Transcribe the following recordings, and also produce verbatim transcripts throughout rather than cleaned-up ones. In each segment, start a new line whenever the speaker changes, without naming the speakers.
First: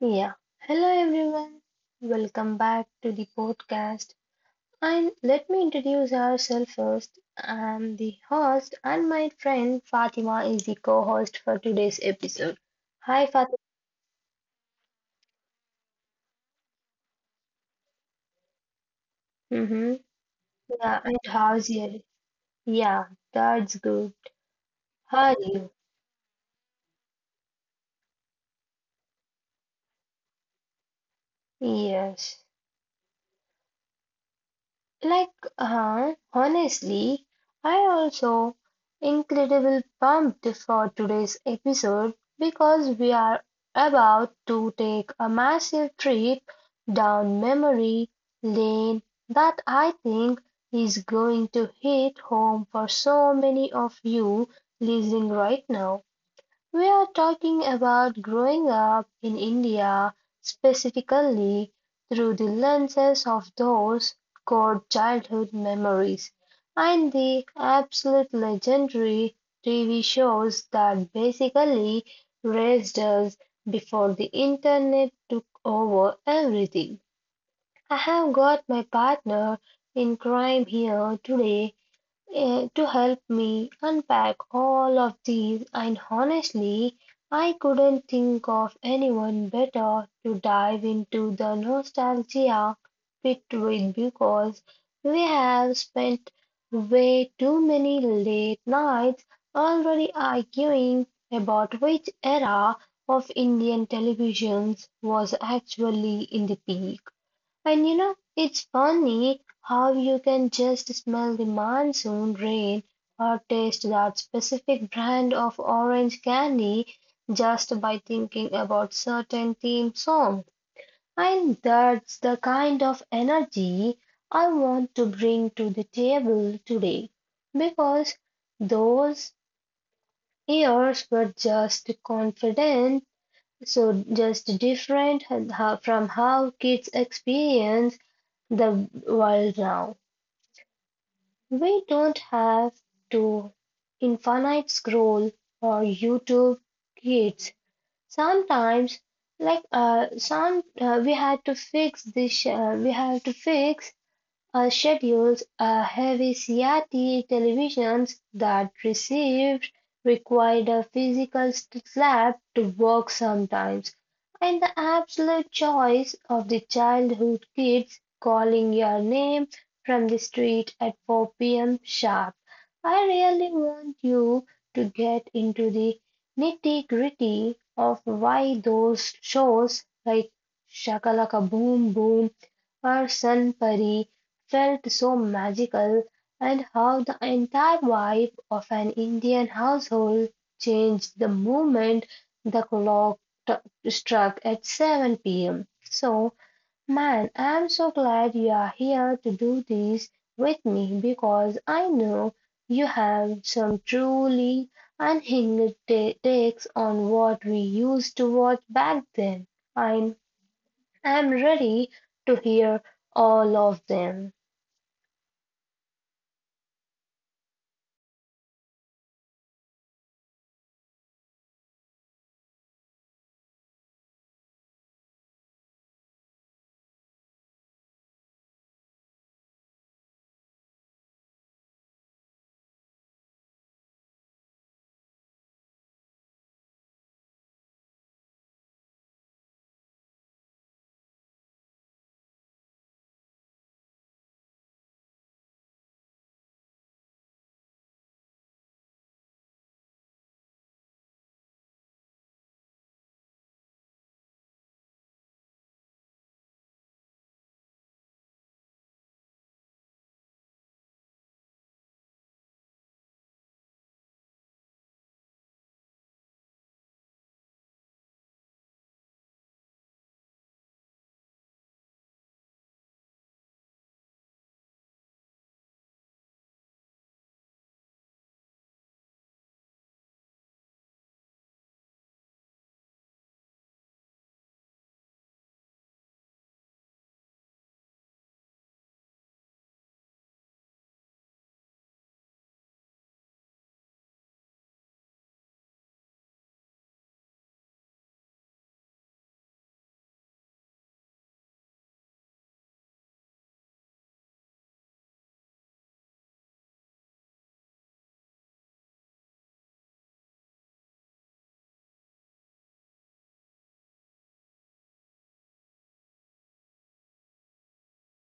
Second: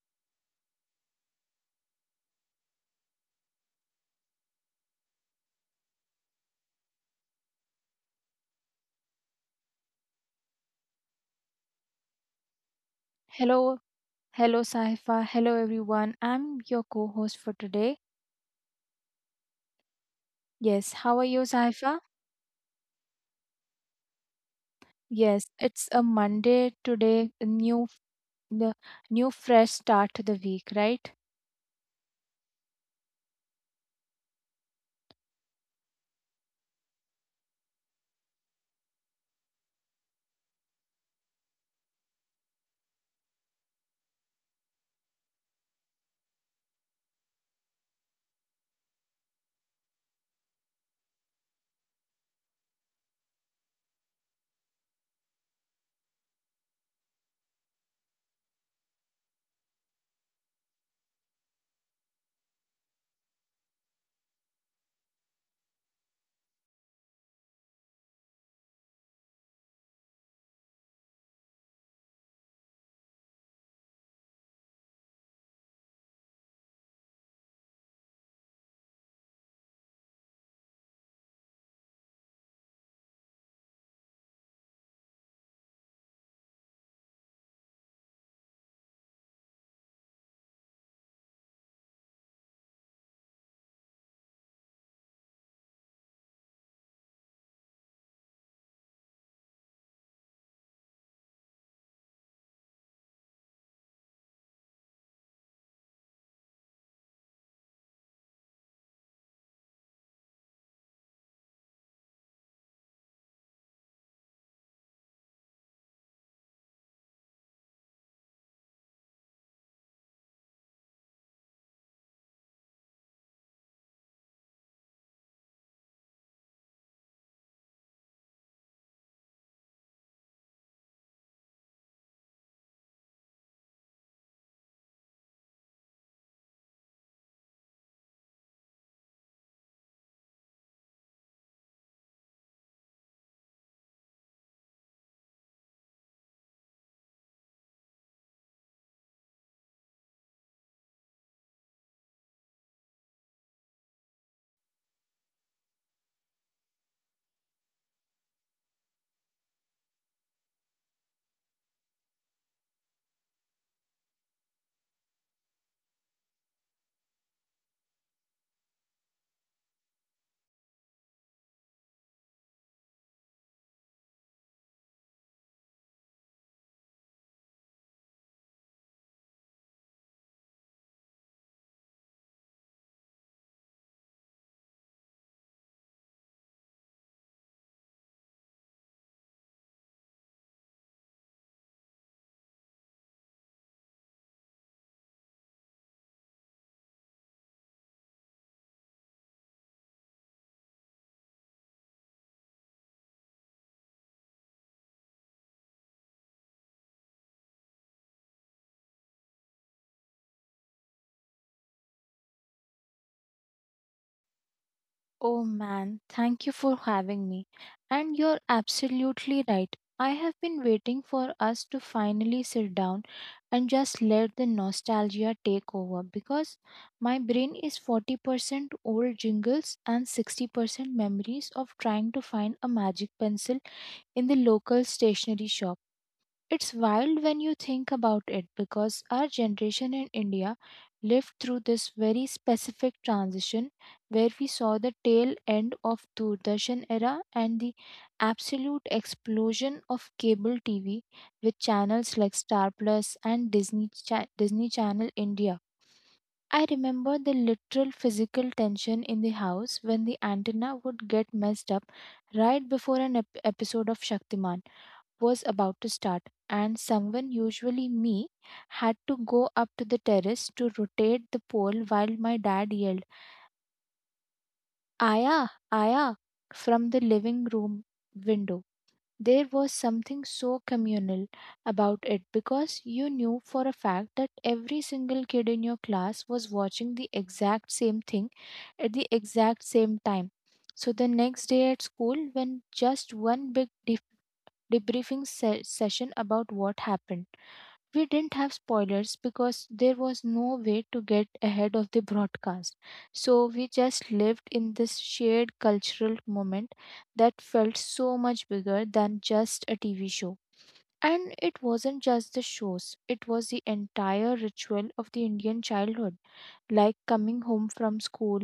Yeah. Hello everyone. Welcome back to the podcast. And let me introduce ourselves first. I'm the host and my friend Fatima is the co-host for today's episode. Hi Fatima.
Hello, hello, Saifa. Hello, everyone. I'm your co host for today.
Mm-hmm.
Yes,
Yeah,
how are
and
you,
how's your
Saifa?
Yeah, that's good. How
Yes,
are you?
it's a Monday today, a new, the new fresh start to the week, right?
Yes. Like her, honestly, I also incredible pumped for today's episode because we are about to take a massive trip down memory lane that I think is going to hit home for so many of you listening right now. We are talking about growing up in India, specifically through the lenses of those core childhood memories and the absolute legendary T V shows that basically raised us before the internet took over everything. I have got my partner in crime here today, eh, to help me unpack all of these, and honestly, I couldn't think of anyone better to dive into the nostalgia pit with, because we have spent way too many late nights already arguing about which era of Indian televisions was actually in the peak. And you know, it's funny how you can just smell the monsoon rain or taste that specific brand of orange candy just by thinking about certain theme song. And that's the kind of energy I want to bring to the table today because those years were just confident, so just different from how kids experience the world now. We don't have to infinite scroll or YouTube kids. Sometimes, like uh, some, uh, we had to fix this. Uh, we have to fix her schedules are heavy C R T televisions that received required a physical slap to work sometimes, and the absolute choice of the childhood kids calling your name from the street at four p m sharp. I really want you to get into the nitty gritty of why those shows like Shakalaka Boom Boom or Sun Pari felt so magical, and how the entire vibe of an Indian household changed the moment the clock t- struck at seven p m. So, man, I'm so glad you are here to do this with me because I know you have some truly unhinged ta- takes on what we used to watch back then. I'm, I'm ready to hear all of them.
Oh man, thank you for having me. And you're absolutely right. I have been waiting for us to finally sit down and just let the nostalgia take over, because my brain is forty percent old jingles and sixty percent memories of trying to find a magic pencil in the local stationery shop. It's wild when you think about it, because our generation in India lived through this very specific transition where we saw the tail end of Doordarshan era and the absolute explosion of cable T V with channels like Star Plus and Disney Cha- Disney Channel India. I remember the literal physical tension in the house when the antenna would get messed up right before an ep- episode of Shaktiman was about to start, and someone, usually me, had to go up to the terrace to rotate the pole while my dad yelled, "Aya, Aya," from the living room window. There was something so communal about it, because you knew for a fact that every single kid in your class was watching the exact same thing at the exact same time. So the next day at school, when just one big def- debriefing se- session about what happened, we didn't have spoilers, because there was no way to get ahead of the broadcast. So we just lived in this shared cultural moment that felt so much bigger than just a T V show. And it wasn't just the shows, it was the entire ritual of the Indian childhood, like coming home from school,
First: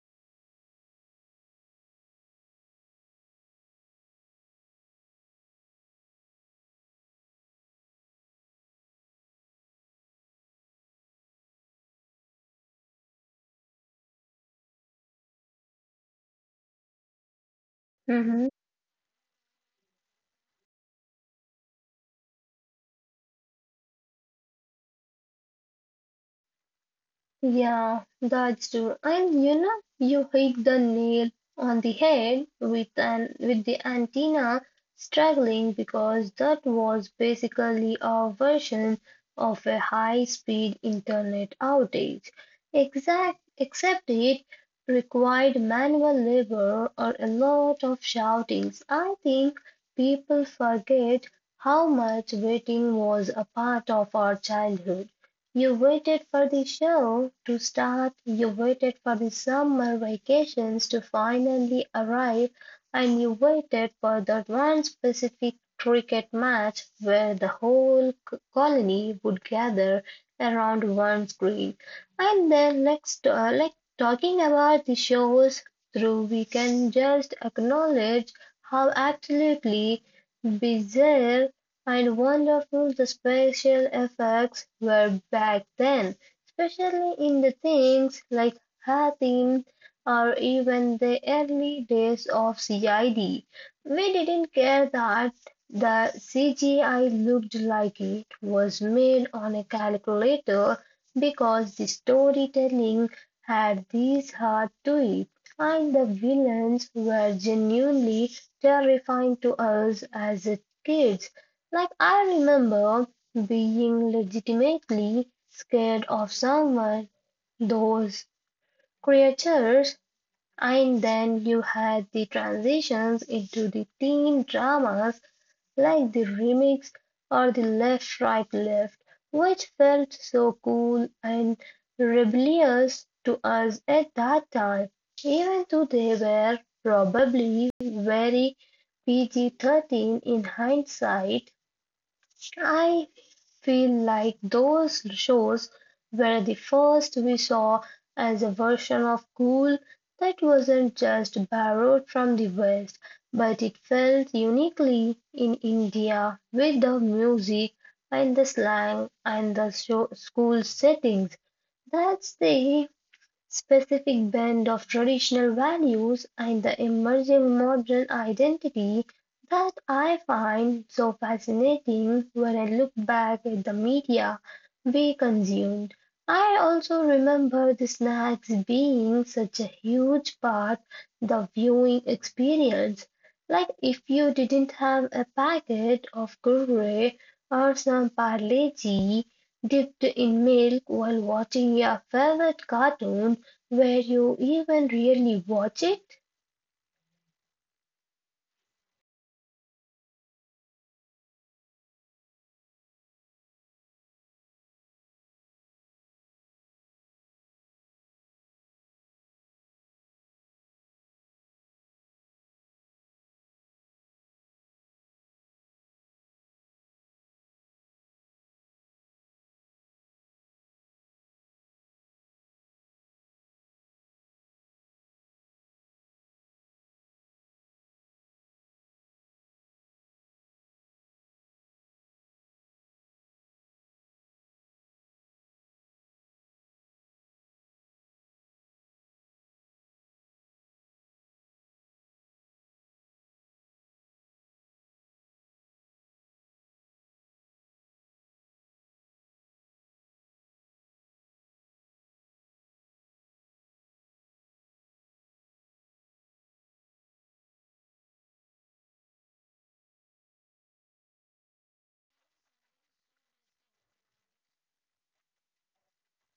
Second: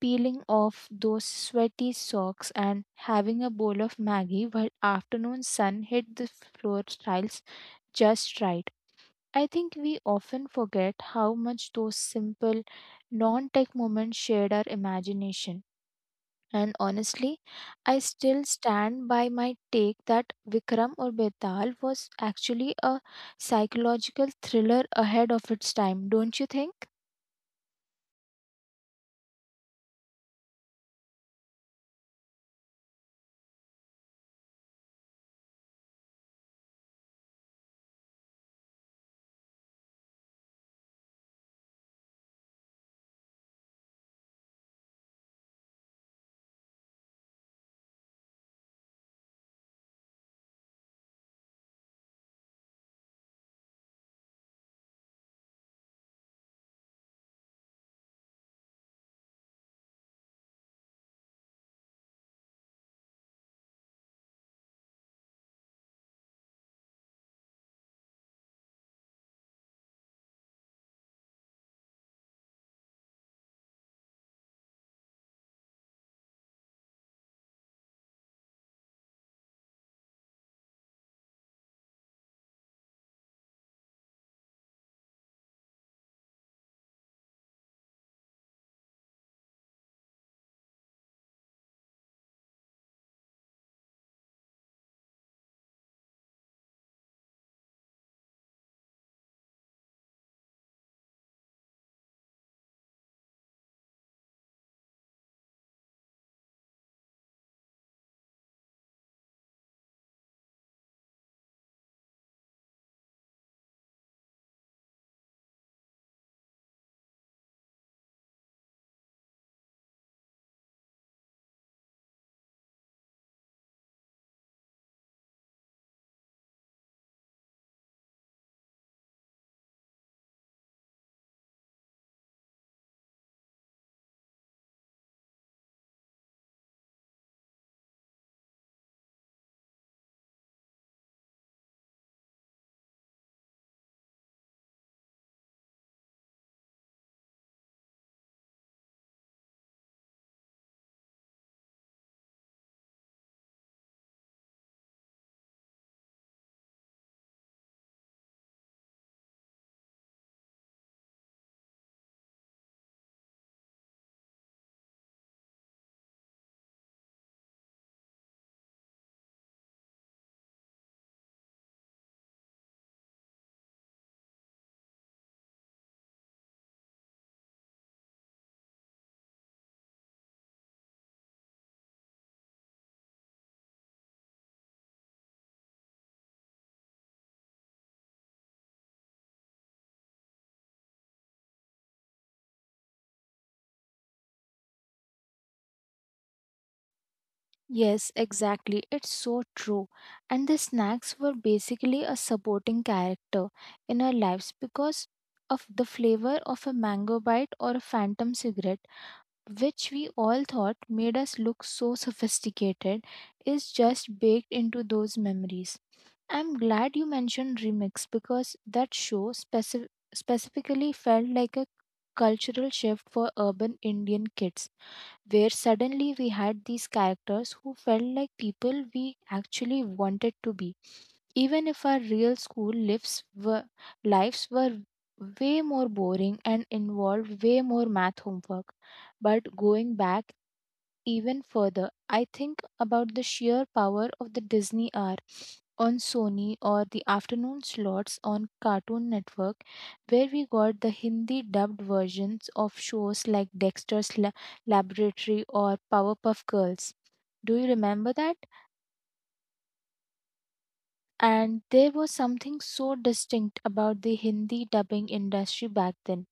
peeling off those sweaty socks, and having a bowl of Maggie while afternoon sun hit the floor tiles just right. I think we often forget how much those simple, non tech moments shared our imagination. And honestly, I still
Mhm.
stand by my take that Vikram or Betal was actually a psychological thriller ahead of its time, don't you think?
Yeah, that's true. And you know, you hit the nail on the head with an with the antenna struggling, because that was basically a version of a high-speed internet outage. Exact, except it required manual labor or a lot of shoutings. I think people forget how much waiting was a part of our childhood. You waited for the show to start, you waited for the summer vacations to finally arrive, and you waited for that one specific cricket match where the whole c- colony would gather around one screen. And then, next, uh, like talking about the shows through, we can just acknowledge how absolutely bizarre and wonderful the special effects were back then, especially in the things like Hatim or even the early days of C I D. We didn't care that the C G I looked like it was made on a calculator because the storytelling had this heart to it, and the villains were genuinely terrifying to us as kids. Like, I remember being legitimately scared of someone, those creatures, and then you had the transitions into the teen dramas like The Remix or the Left, Right, Left, which felt so cool and rebellious to us at that time, even though they were probably very P G thirteen in hindsight. I feel like those shows were the first we saw as a version of cool that wasn't just borrowed from the West, but it felt uniquely in India with the music and the slang and the show, school settings. That's the specific blend of traditional values and the emerging modern identity that I find so fascinating when I look back at the media we consumed. I also remember the snacks being such a huge part of the viewing experience. Like if you didn't have a packet of Kurkure or some Parle-G dipped in milk while watching your favorite cartoon, where you even really watch it?
Yes, exactly. It's so true. And the snacks were basically a supporting character in our lives, because of the flavor of a mango bite or a phantom cigarette, which we all thought made us look so sophisticated, is just baked into those memories. I'm glad you mentioned remix, because that show specif- specifically felt like a cultural shift for urban Indian kids where suddenly we had these characters who felt like people we actually wanted to be, even if our real school lives were, lives were way more boring and involved way more math homework. But going back even further, I think about the sheer power of the Disney hour on Sony or the afternoon slots on Cartoon Network, where we got the Hindi dubbed versions of shows like Dexter's La- Laboratory or Powerpuff Girls. Do you remember that? And there was something so distinct about the Hindi dubbing industry back then.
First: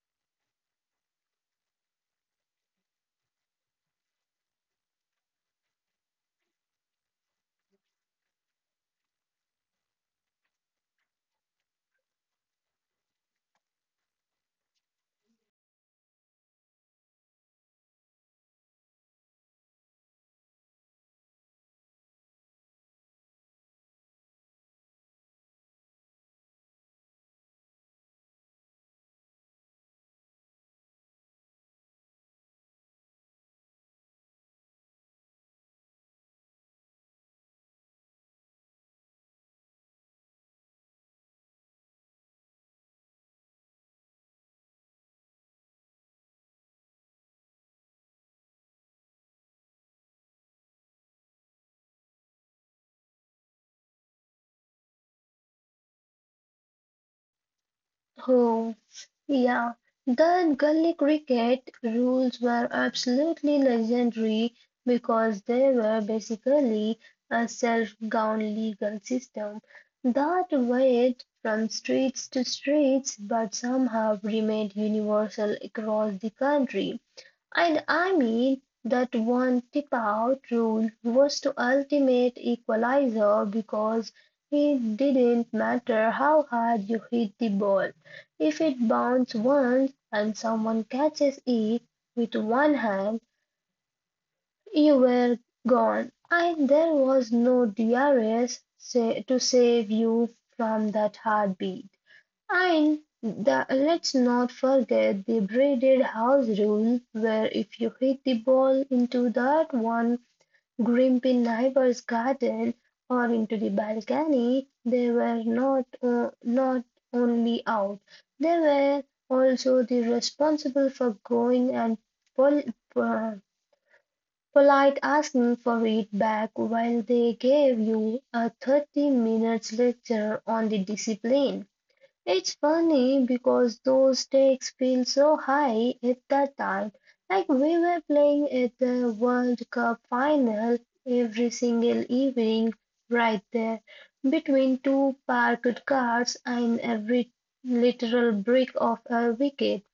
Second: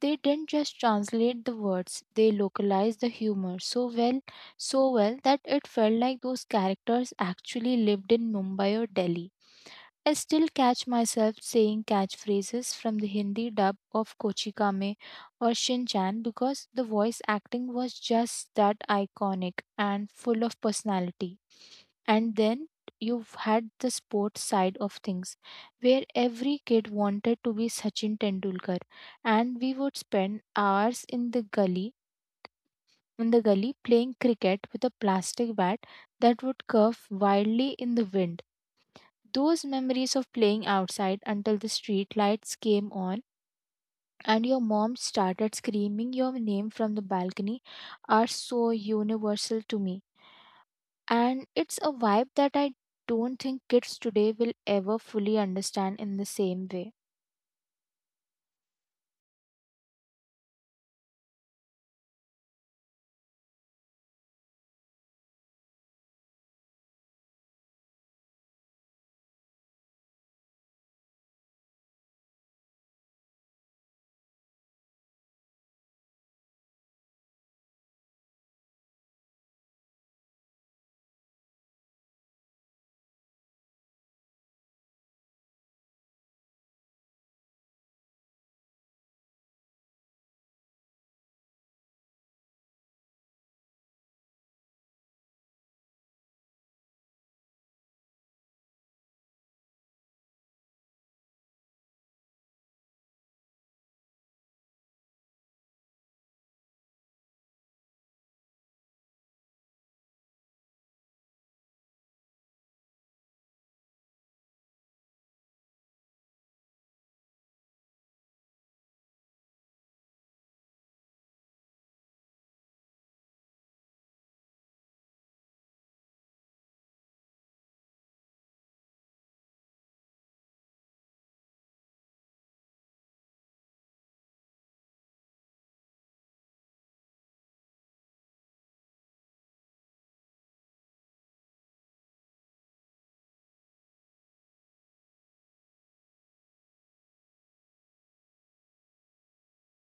They didn't just translate the words, they localized the humor so well, so well that it felt like those characters actually lived in Mumbai or Delhi. I still catch myself saying catchphrases from the Hindi dub of Kochikame or Shin Chan, because the voice acting was just that iconic and full of personality. And then you've had the sports side of things where every kid wanted to be Sachin Tendulkar, and we would spend hours in the gully in the gully playing cricket with a plastic bat that would curve wildly in the wind. Those memories of playing outside until the street lights came on and your mom started screaming your name from the balcony are so universal to me. And it's a vibe that I don't think kids today will ever fully understand in the same way.
Oh, yeah, the gully cricket rules were absolutely legendary because they were basically a self-governed legal system that varied from streets to streets but somehow remained universal across the country. And I mean that one tip out rule was the ultimate equalizer because it didn't matter how hard you hit the ball. If it bounced once and someone catches it with one hand, you were gone. And there was no D R S sa- to save you from that heartbeat. And the, let's not forget the braided house rule, where if you hit the ball into that one grumpy neighbor's garden or into the balcony, they were not uh, not only out, they were also the responsible for going and pol- uh, polite asking for it back while they gave you a thirty minutes lecture on the discipline. It's funny because those stakes feel so high at that time, like we were playing at the World Cup final every single evening, right there, between two parked cars and every literal brick of a wicket.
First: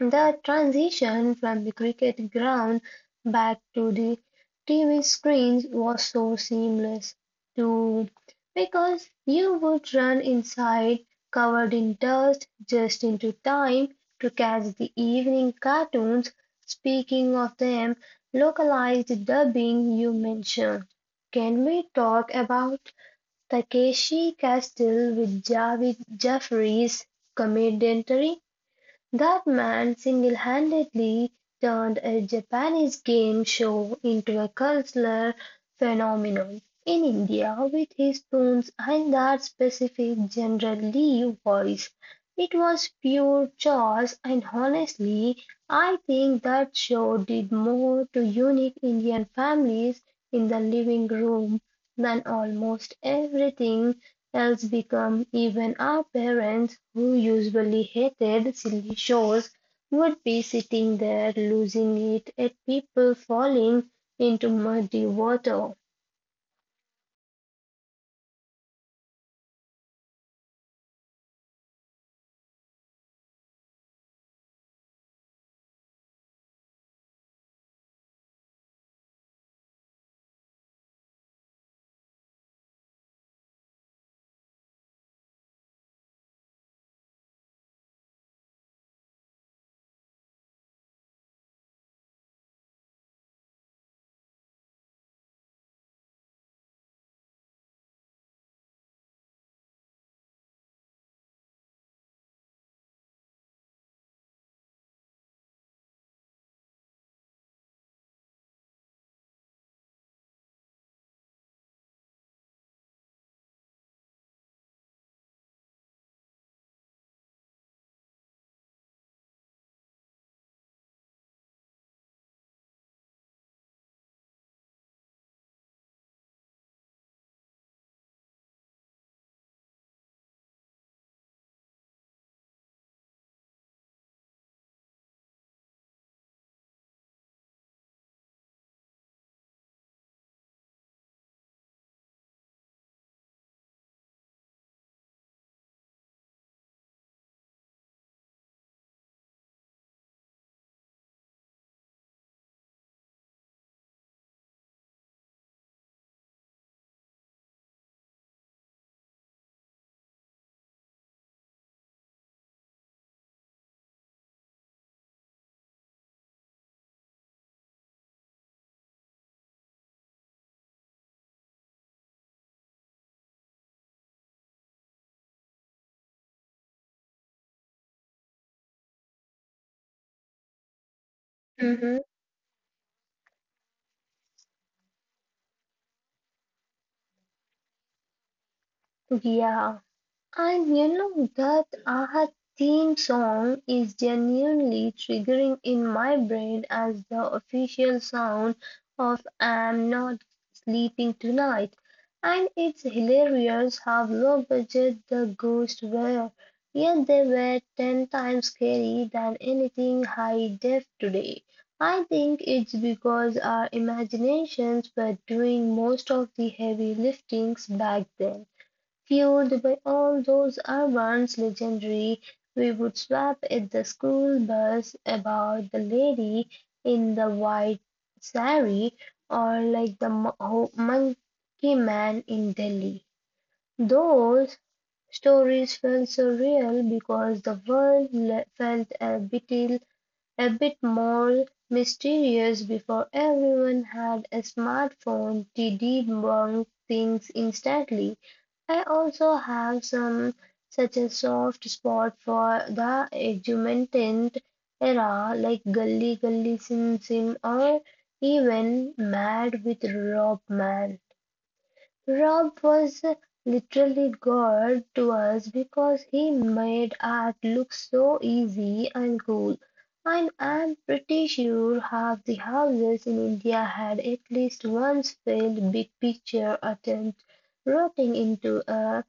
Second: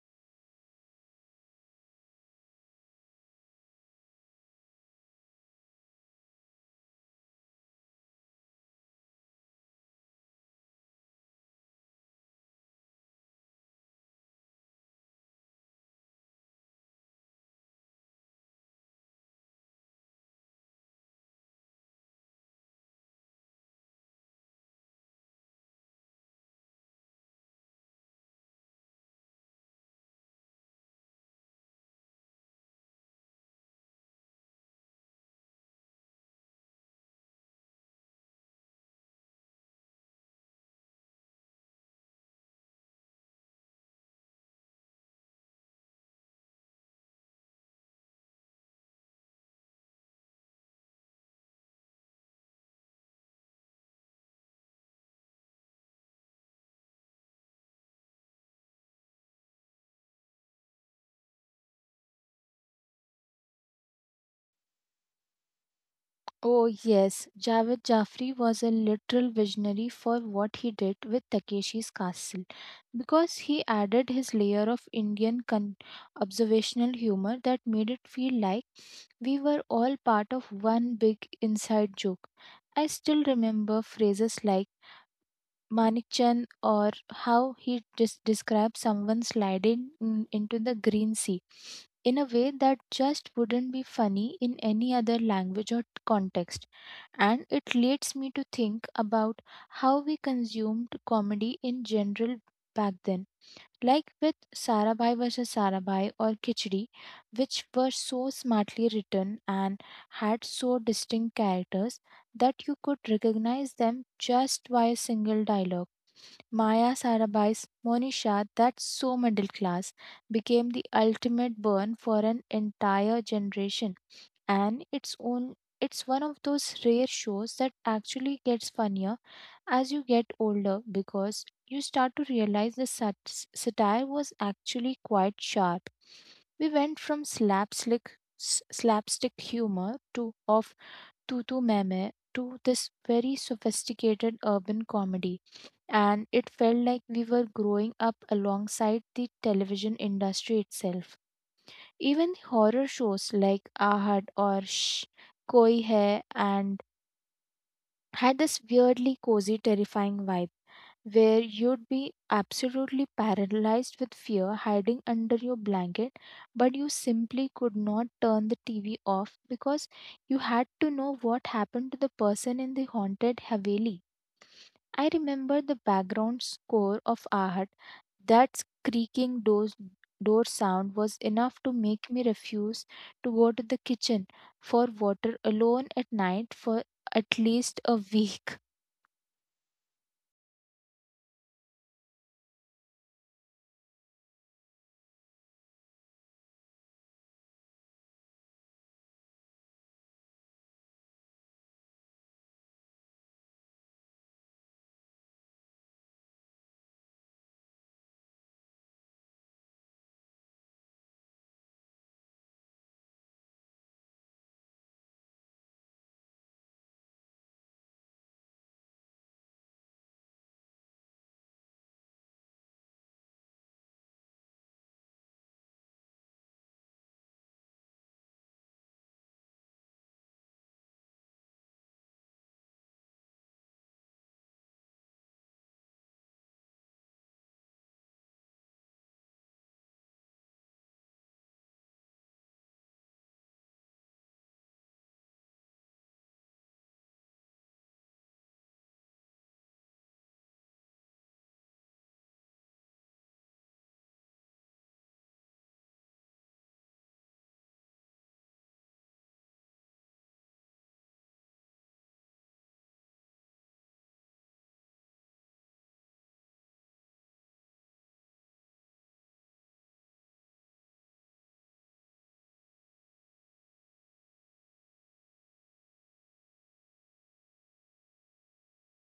The transition from the cricket ground back to the T V screens was so seamless too, because you would run inside covered in dust just into time to catch the evening cartoons. Speaking of them, localized dubbing you mentioned. Can we talk about Takeshi Castle with Javed Jaffrey's commentary? That man single-handedly turned a Japanese game show into a cultural phenomenon in India with his tunes and that specific General Lee voice. It was pure chaos and honestly I think that show did more to unite Indian families in the living room than almost everything else become even our parents who usually hated silly shows would be sitting there losing it at people falling into muddy water.
Oh, yes, Javed Jafri was a literal visionary for what he did with Takeshi's castle, because he added his layer of Indian con- observational humor that made it feel like we were all part of one big inside joke. I still remember phrases like Manikchan, or how he des- described someone sliding mm, into the green sea in a way that just wouldn't be funny in any other language or context. And it leads me to think about how we consumed comedy in general back then, like with Sarabhai versus Sarabhai or Khichdi, which were so smartly written and had so distinct characters that you could recognize them just by a single dialogue. Maya Sarabhai's Monisha, that's so middle class, became the ultimate burn for an entire generation, and its own. It's one of those rare shows that actually gets funnier as you get older, because you start to realize the sat- satire was actually quite sharp. We went from slapstick, s- slapstick humor to of tutu meme to this very sophisticated urban comedy, and it felt like we were growing up alongside the television industry itself. Even horror shows like Ahad or Shh, Koi Hai, and had this weirdly cozy, terrifying vibe where you'd be absolutely paralyzed with fear hiding under your blanket, but you simply could not turn the T V off, because you had to know what happened to the person in the haunted Haveli. I remember the background score of Ahat. That creaking doors, door sound was enough to
Mm-hmm.
make me refuse to go to the kitchen for water alone at night for at least a week.
Yeah. And you know that Aha theme song is genuinely triggering in my brain as the official sound of I'm not sleeping tonight. And it's hilarious how low budget the ghosts were, yet they were ten times scary than anything high def today. I think it's because our imaginations were doing most of the heavy liftings back then. Fueled by all those Urban's legendary, we would swap at the school bus about the lady in the white sari, or like the mo- ho- monkey man in Delhi. Those stories felt so real because the world le- felt a bit a bit more mysterious before everyone had a smartphone to debunk things instantly. I also have some such a soft spot for the augmented era like Gully Gully Sim Sim or even Mad with Rob Man. Rob was literally God to us because he made art look so easy and cool, and I'm pretty sure half the houses in India had at least once failed big picture attempt rotting into a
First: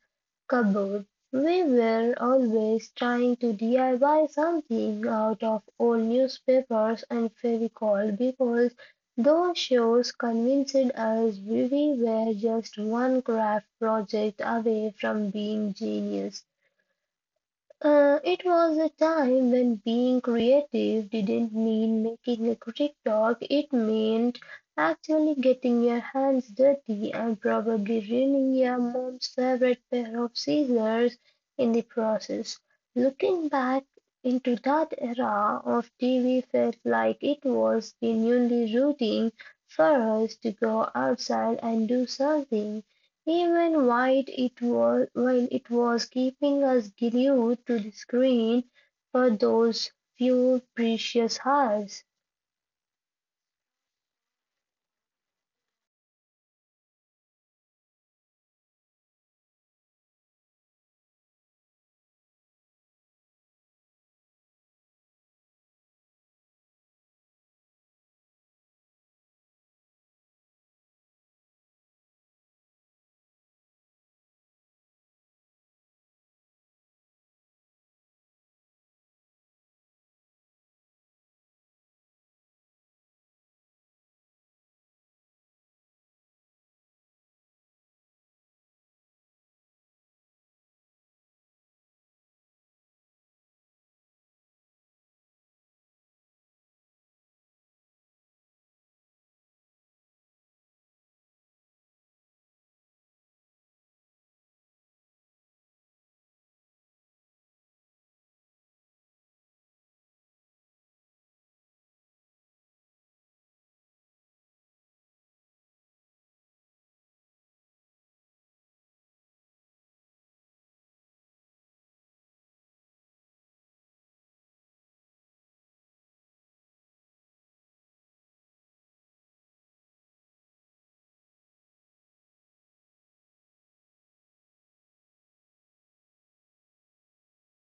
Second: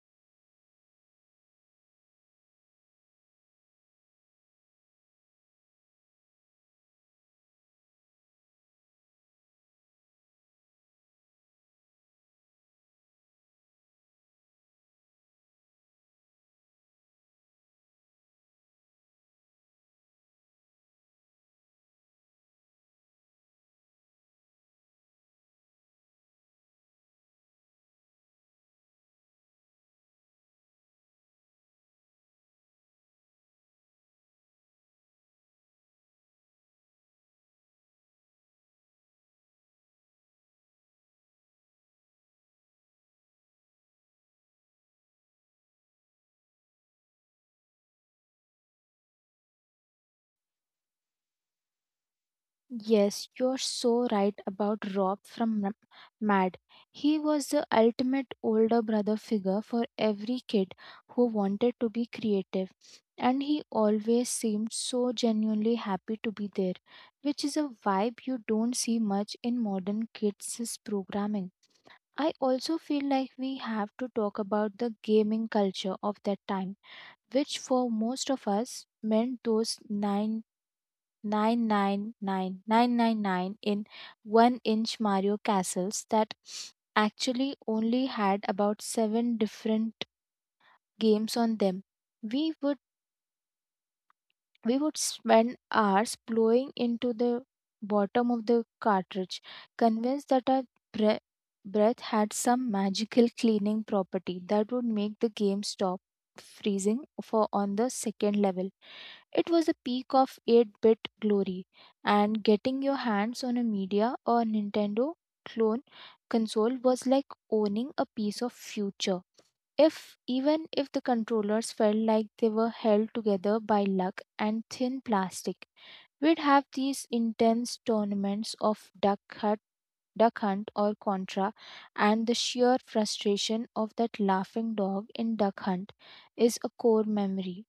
cupboard. We were always trying to D I Y something out of old newspapers and Fairycall because those shows convinced us we were just one craft project away from being genius. Uh, it was a time when being creative didn't mean making a TikTok, it meant actually getting your hands dirty and probably ruining your mom's favorite pair of scissors in the process. Looking back into that era of T V felt like it was genuinely rooting for us to go outside and do something. Even while it was, while it was keeping us glued to the screen for those few precious hours.
Yes, you're so right about Rob from M- Mad. He was the ultimate older brother figure for every kid who wanted to be creative, and he always seemed so genuinely happy to be there, which is a vibe you don't see much in modern kids' programming. I also feel like we have to talk about the gaming culture of that time, which for most of us meant those 9 Nine nine nine nine nine nine in one inch Mario castles that actually only had about seven different games on them. We would we would spend hours blowing into the bottom of the cartridge, convinced that our bre- breath had some magical cleaning property that would make the game stop freezing for on the second level. It was a peak of eight-bit glory, and getting your hands on a media or Nintendo clone console was like owning a piece of future, if even if the controllers felt like they were held together by luck and thin plastic. We'd have these intense tournaments of duck hunt, duck hunt or contra, and the sheer frustration of that laughing dog in duck hunt is a core memory.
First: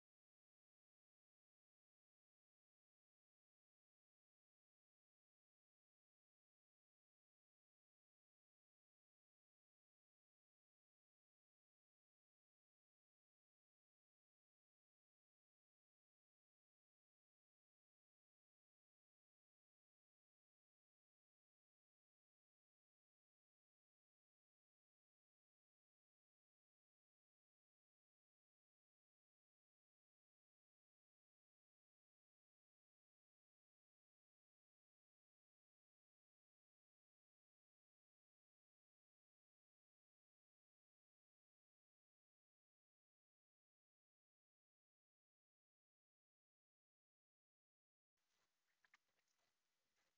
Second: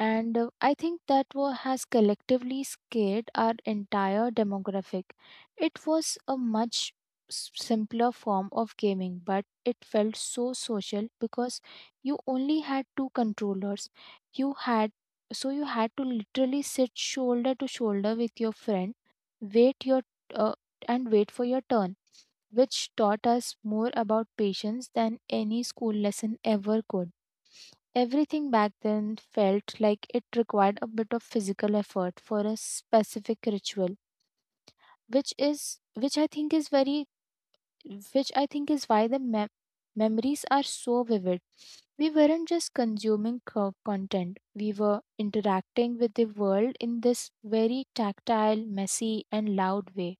And uh, I think that war has collectively scared our entire demographic. It was a much s- simpler form of gaming, but it felt so social, because you only had two controllers. You had so you had to literally sit shoulder to shoulder with your friend, wait your uh, and wait for your turn, which taught us more about patience than any school lesson ever could. Everything back then felt like it required a bit of physical effort for a specific ritual, which is which I think is very which I think is why the mem- memories are so vivid. We weren't just consuming co- content, we were interacting with the world in this very tactile, messy, and loud way.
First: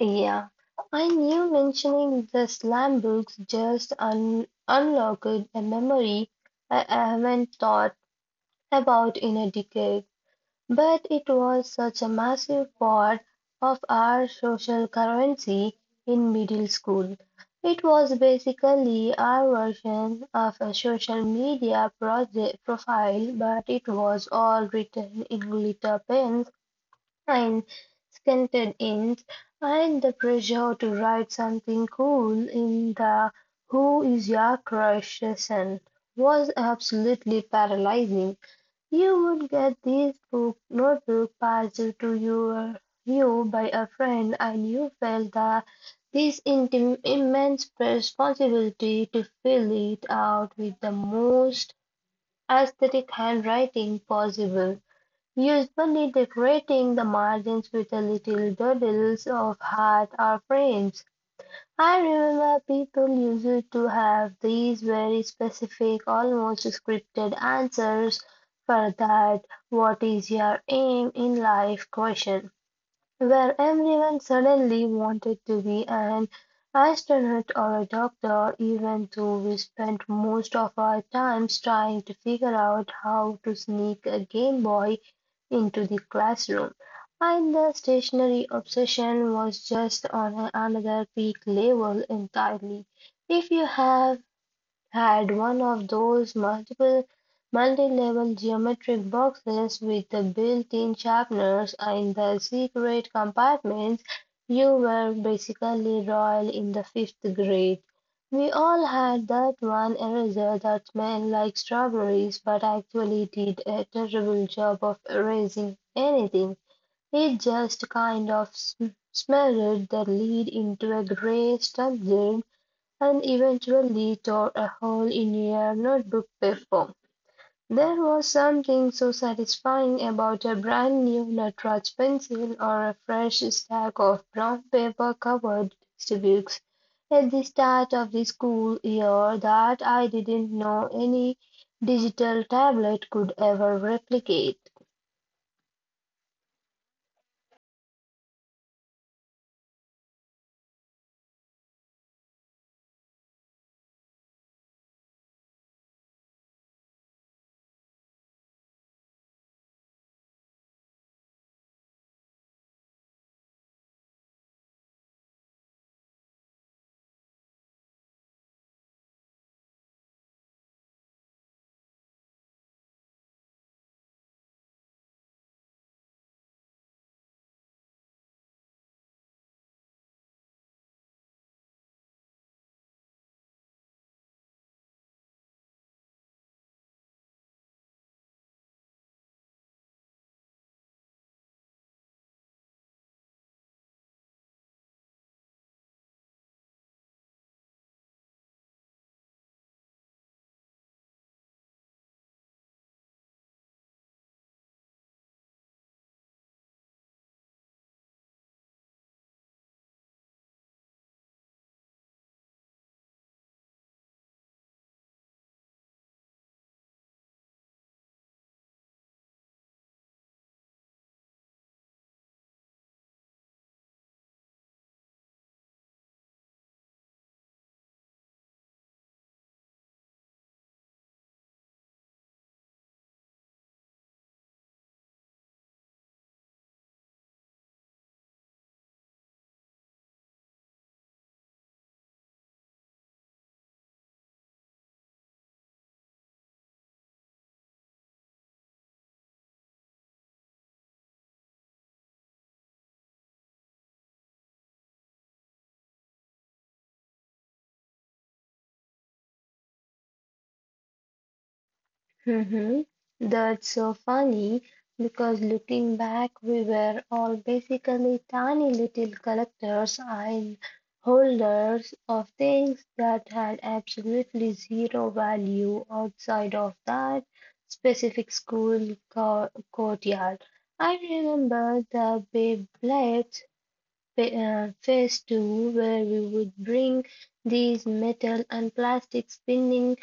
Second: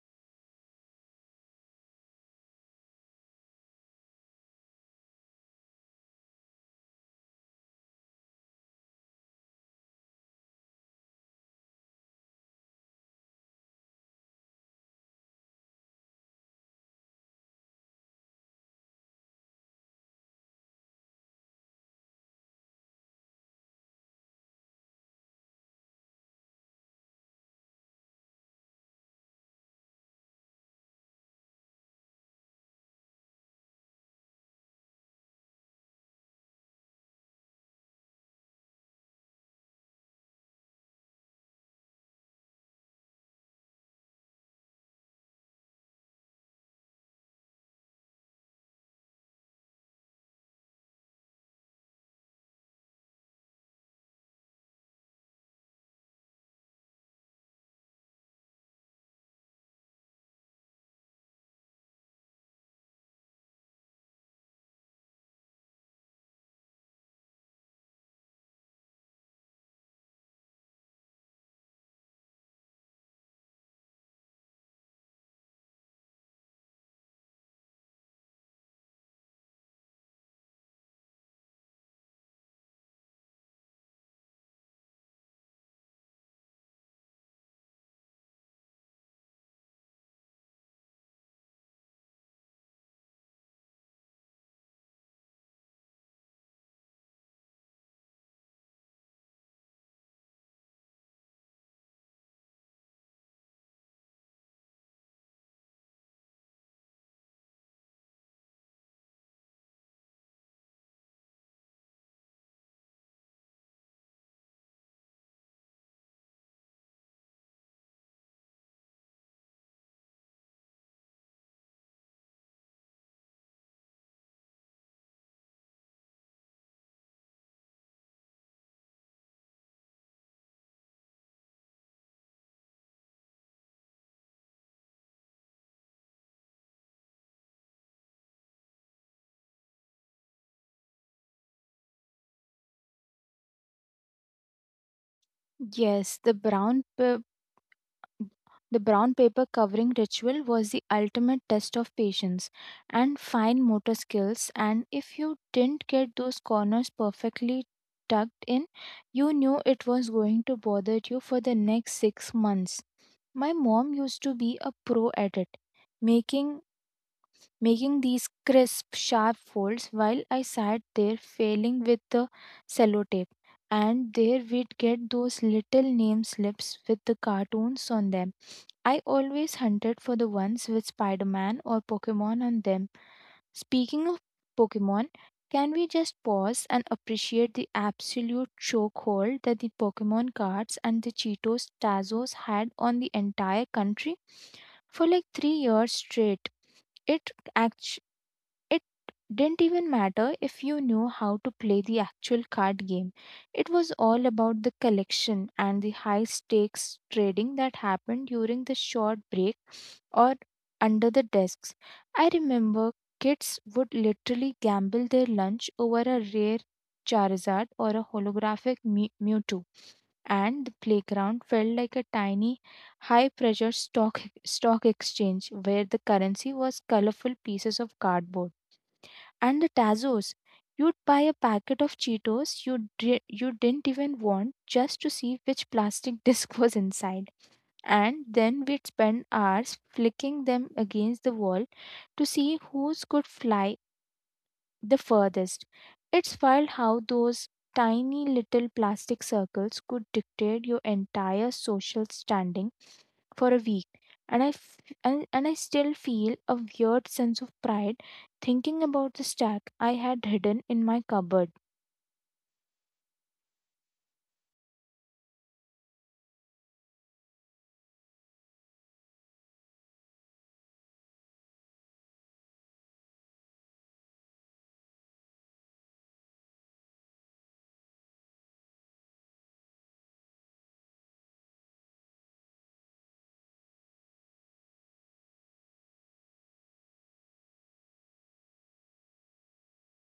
Yeah, I knew mentioning the slam books just un- unlocked a memory I haven't thought about in a decade. But it was such a massive part of our social currency in middle school. It was basically our version of a social media proje- profile, but it was all written in glitter pens and scented inks, and the pressure to write something cool in the Who is Your Crush session was absolutely paralyzing. You would get this book notebook passed to your you by a friend, and you felt the this intim- immense responsibility to fill it out with the most aesthetic handwriting possible, usually decorating the margins with a little doodles of hearts or frames. I remember people used to have these very specific, almost scripted answers for that what is your aim in life question where everyone suddenly wanted to be an astronaut or a doctor, even though we spent most of our times trying to figure out how to sneak a Game Boy into the classroom. And the stationary obsession was just on another peak level entirely. If you have had one of those multiple multi-level geometric boxes with the built-in sharpeners in the secret compartments, you were basically royal in the fifth grade. We all had that one eraser that smelled like strawberries but actually did a terrible job of erasing anything. It just kind of sm- smeared the lead into a gray, stubbed and eventually tore a hole in your notebook paper. There was something so satisfying about a brand new Natraj pencil or a fresh stack of brown paper covered textbooks at the start of the school year, that I didn't know any digital tablet could ever replicate.
Yes, the brown p- The brown paper covering ritual was the ultimate test of patience and fine motor skills, and if you didn't get those corners perfectly tucked in, you knew it was going to bother you for the next six months. My mom used to be a pro at it, making making these crisp, sharp folds while I sat there failing with the sellotape. And there we'd get those little name slips with the cartoons on them. I always hunted for the ones with Spider Man or Pokemon on them. Speaking of Pokemon, can we just pause and appreciate the absolute chokehold that the Pokemon cards and the Cheetos Tazos had on the entire country? For like three years straight, it act- it didn't even matter if you knew how to play the actual card game. It was all about the collection and the high stakes trading that happened during the short break or under the desks. I remember kids would literally gamble their lunch over a rare Charizard or a holographic Mew- Mewtwo, and the playground felt like a tiny high pressure stock stock exchange where the currency was colorful pieces of cardboard. And the Tazos, you'd buy a packet of Cheetos you dri- you didn't even want just to see which plastic disc was inside. And then we'd spend hours flicking them against the wall to see whose could fly the furthest. It's wild how those tiny little plastic circles could dictate your entire social standing for a week, and I f- and, and I still feel a weird sense of pride thinking about the stack I had hidden in my cupboard.
Hmm. That's so funny, because looking back, we were all basically tiny little collectors and holders of things that had absolutely zero value outside of that specific school co- courtyard. I remember the Beyblades fa- uh, phase two, where we would bring these metal and plastic spinning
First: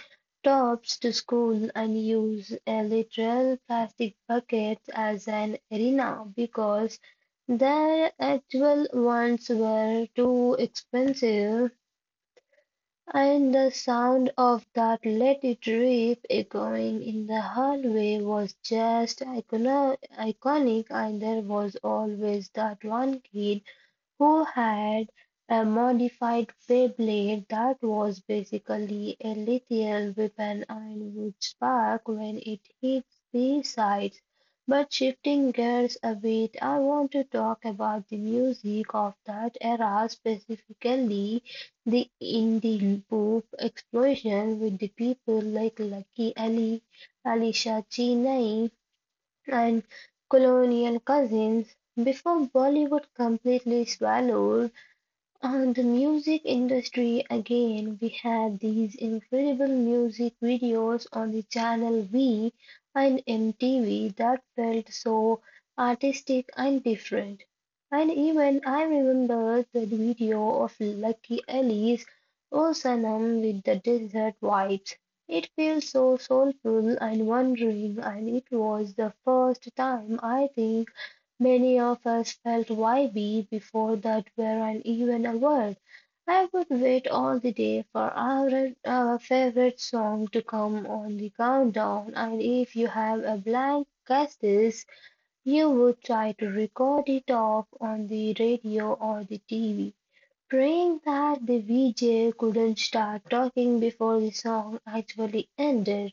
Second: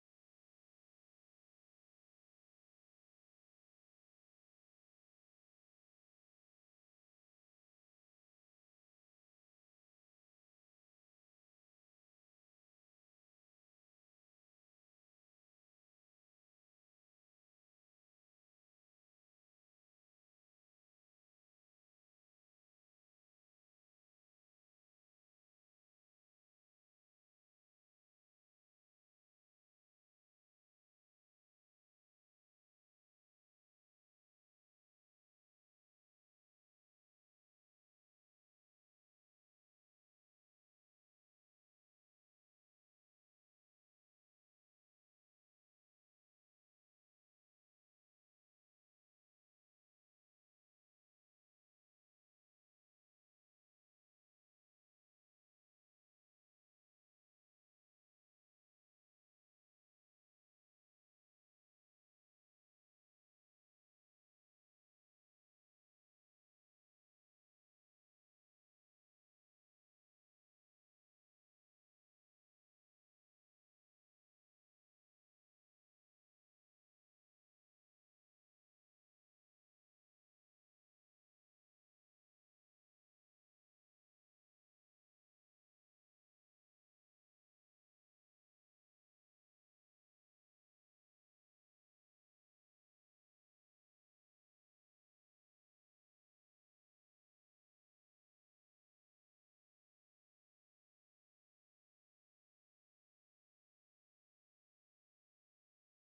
tops to school and use a literal plastic bucket as an arena because their actual ones were too expensive, and the sound of that "let it rip" echoing in the hallway was just icono- iconic. And there was always that one kid who had a modified Beyblade that was basically a lethal weapon and would spark when it hit the sides. But shifting gears a bit, I want to talk about the music of that era, specifically the indie pop explosion with the people like Lucky Ali, Alicia Cheney, and Colonial Cousins. Before Bollywood completely swallowed on the music industry again, we had these incredible music videos on the channel V and M T V that felt so artistic and different. And even I remember the video of Lucky Ali's O Sanam with the desert vibes. It feels so soulful and wandering, and it was the first time, I think, many of us felt "why-we" before that weren't even a word. I would wait all the day for our, our favorite song to come on the countdown, and if you have a blank cassette, you would try to record it off on the radio or the T V, praying that the V J couldn't start talking before the song actually ended.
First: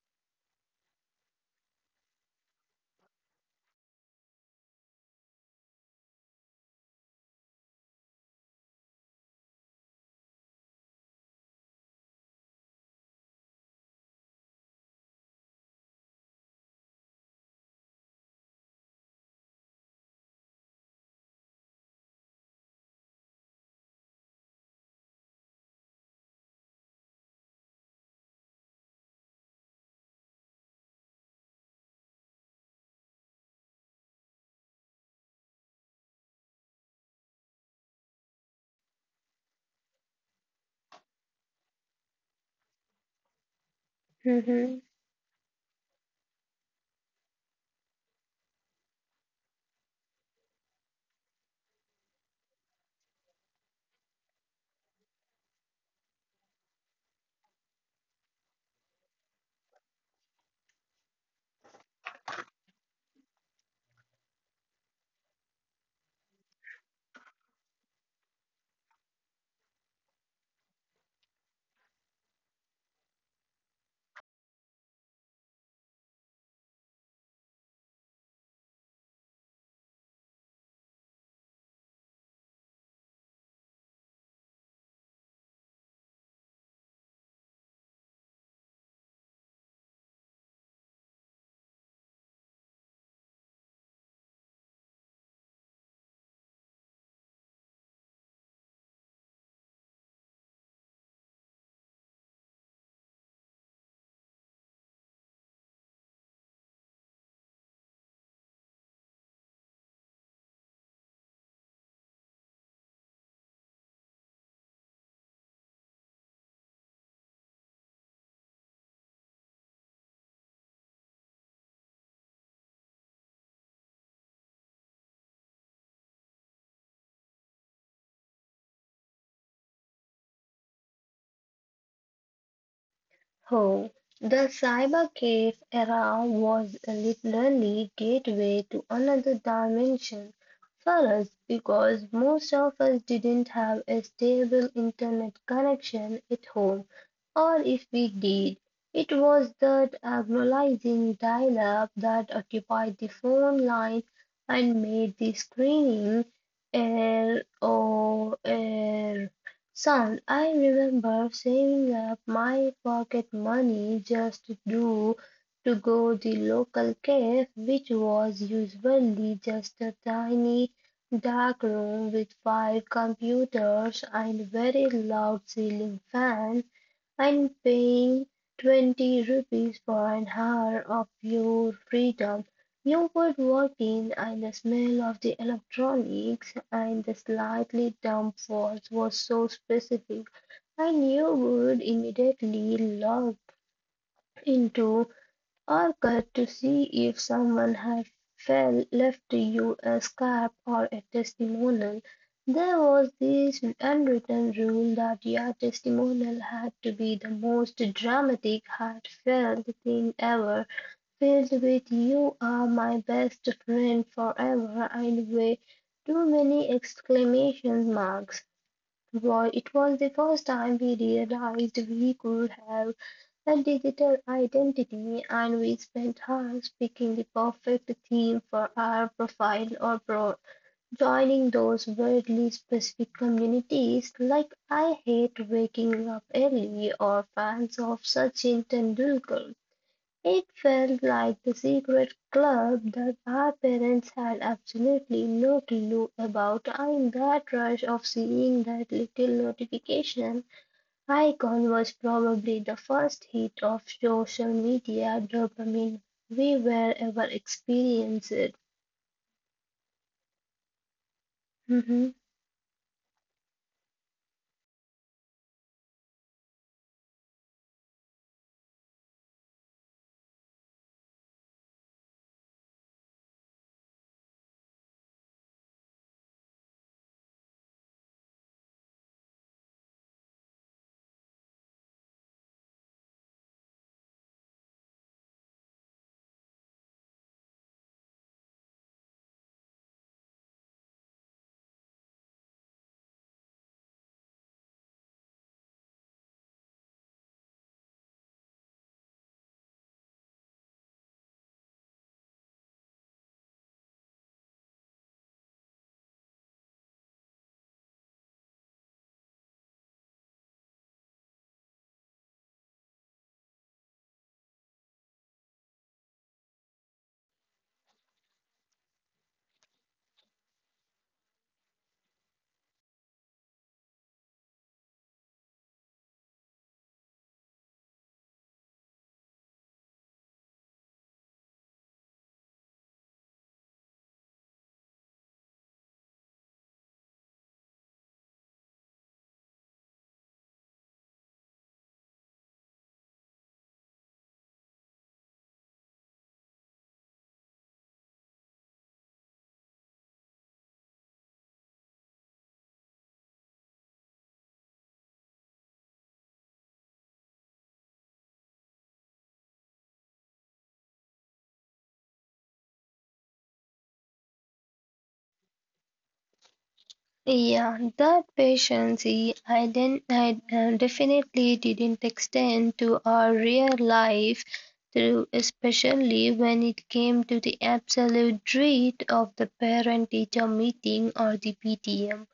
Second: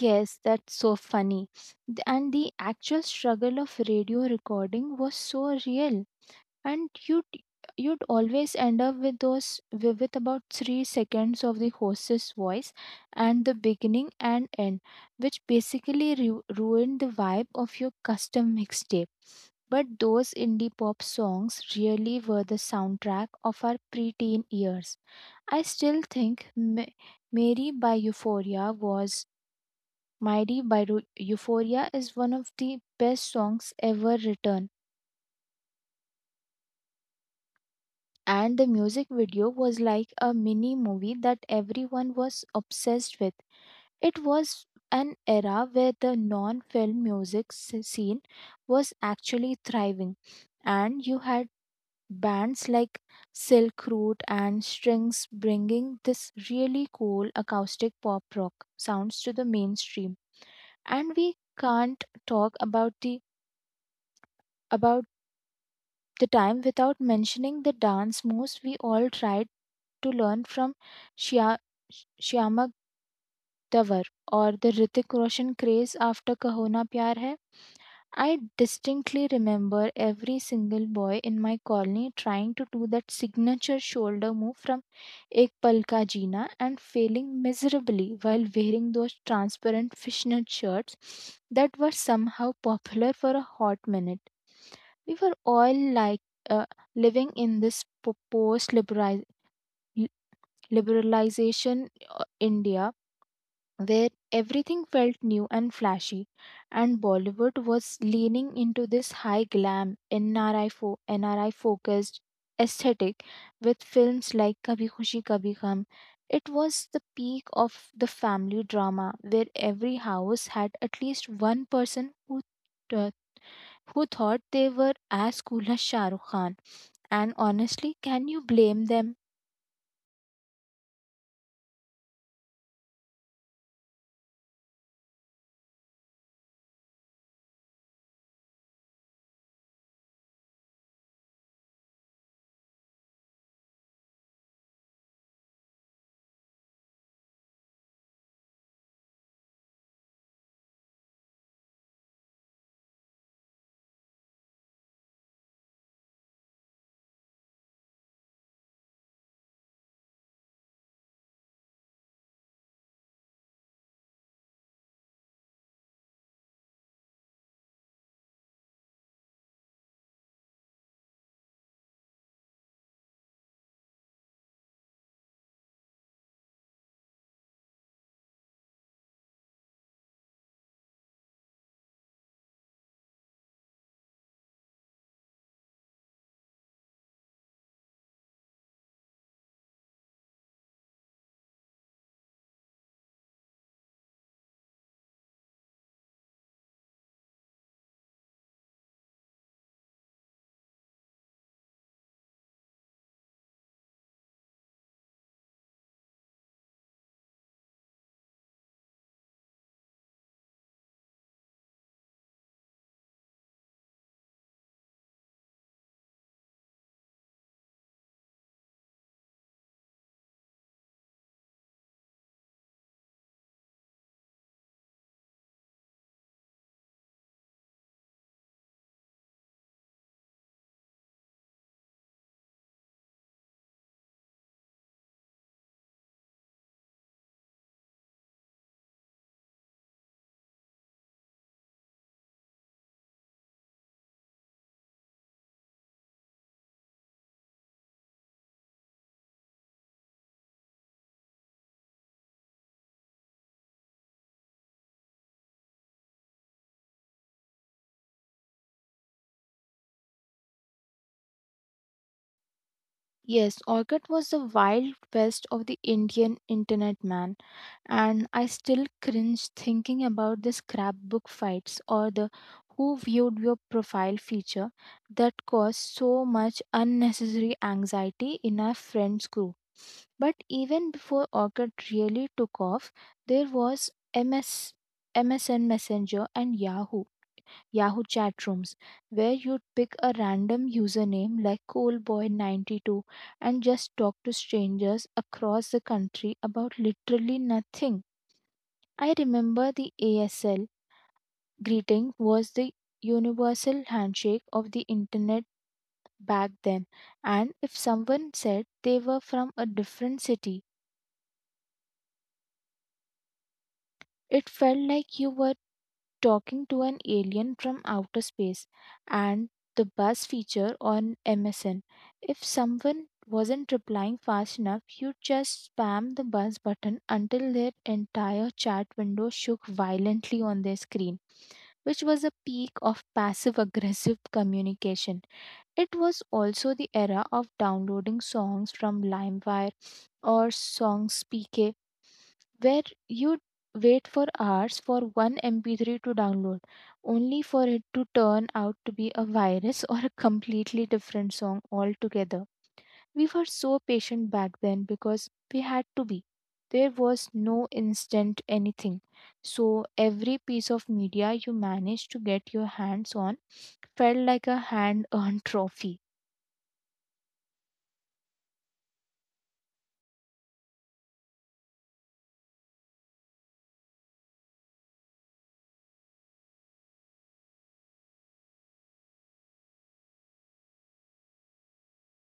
Yes, that's so funny. Th- And the actual struggle of radio recording was so real. And you'd you'd always end up with those wi- with about three seconds of the host's voice and the beginning and end, which basically ru- ruined the vibe of your custom mixtape. But those indie pop songs really were the soundtrack of our preteen years. I still think Ma- Mary by Euphoria was Mighty by Ru- Euphoria is one of the best songs ever written. And the music video was like a mini movie that everyone was obsessed with. It was an era where the non film music s- scene was actually thriving, and you had bands like Silk Route and Strings bringing this really cool acoustic pop rock sounds to the mainstream. And we can't talk about the about the time without mentioning the dance moves we all tried to learn from Shia, Shyamak Davar, or the Ritik Roshan craze after Kahona Pyar Hai. I distinctly remember every single boy in my colony trying to do that signature shoulder move from Ek Pal Ka Jeena, and failing miserably while wearing those transparent fishnet shirts that were somehow popular for a hot minute. We were all like uh, living in this post liberalization India where everything felt new and flashy, and Bollywood was leaning into this high glam, N R I, fo- N R I focused aesthetic with films like Kabhi Khushi Kabhi Gham. It was the peak of the family drama where every house had at least one person who th- who thought they were as cool as Shah Rukh Khan. And honestly, can you blame them?
Oh, the cyber cave era was literally gateway to another dimension for us, because most of us didn't have a stable internet connection at home, or if we did, it was that agonizing dial-up that occupied the phone line and made the screening error or Son. I remember saving up my pocket money just to do to go the local cafe, which was usually just a tiny dark room with five computers and very loud ceiling fan, and paying twenty rupees for an hour of pure freedom. You would walk in, and the smell of the electronics and the slightly damp walls was so specific, and you would immediately log into or cut to see if someone had fell, left you a scrap or a testimonial. There was this unwritten rule that your testimonial had to be the most dramatic, heartfelt thing ever, filled with "you are my best friend forever" and way too many exclamation marks. Wa- It was the first time we realized we could have a digital identity, and we spent hours picking the perfect theme for our profile or pro joining those weirdly specific communities like "I hate waking up early" or "fans of Sachin Tendulkar." It felt like the secret club that our parents had absolutely no clue about. And that rush of seeing that little notification icon was probably the first hit of social media dopamine we were ever experienced.
Yes, Orchid was the wild west of the Indian internet, man, and I still cringe thinking about the scrapbook fights or the who viewed your profile feature that caused so much unnecessary anxiety in our friends group. But even before Orchid really took off, there was MS, M S N Messenger and Yahoo Yahoo chat rooms, where you'd pick a random username like coolboy ninety-two and just talk to strangers across the country about literally nothing. I remember the A S L greeting was the universal handshake of the internet back then, and if someone said they were from a different city, it felt like you were talking to an alien from outer space. And the buzz feature on M S N, if someone wasn't replying fast enough, you just spam the buzz button until their entire chat window shook violently on their screen, which was a peak of passive aggressive communication. It was also the era of downloading songs from LimeWire or SongSpk, where you wait for hours for one M P three to download, only for it to turn out to be a virus or a completely different song altogether. We were so patient back then because we had to be. There was no instant anything. So every piece of media you managed to get your hands on felt like a hand earned trophy.
Yeah, that patience eh, I, didn't, I uh, definitely didn't extend to our real life, through, especially when it came to the absolute dread of the parent teacher meeting, or the P T M,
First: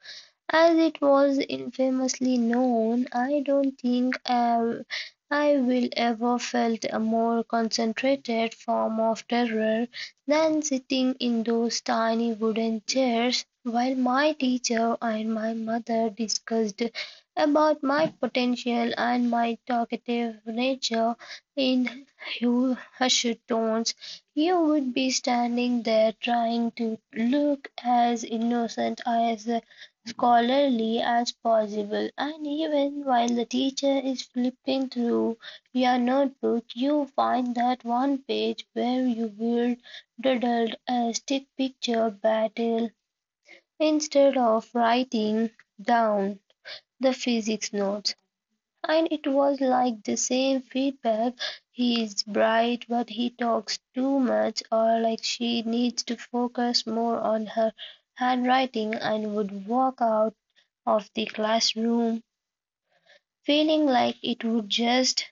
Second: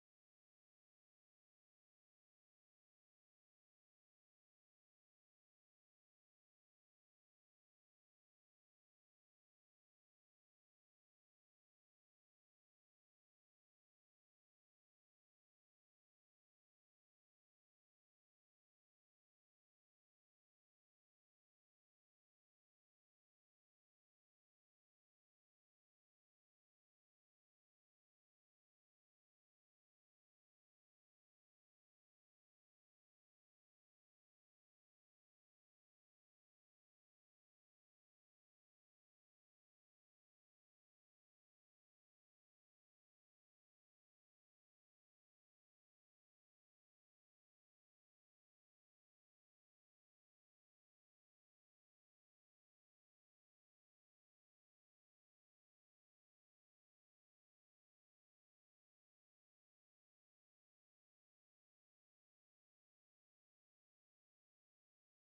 as it was infamously known. I don't think I I will ever felt a more concentrated form of terror than sitting in those tiny wooden chairs while my teacher and my mother discussed about my potential and my talkative nature in hu- hushed tones. You would be standing there trying to look as innocent as uh, scholarly as possible, and even while the teacher is flipping through your notebook, you find that one page where you will doodle a stick picture battle instead of writing down the physics notes. And it was like the same feedback: he is bright, but he talks too much, or like, she needs to focus more on her handwriting, and would walk out of the classroom, feeling like it would just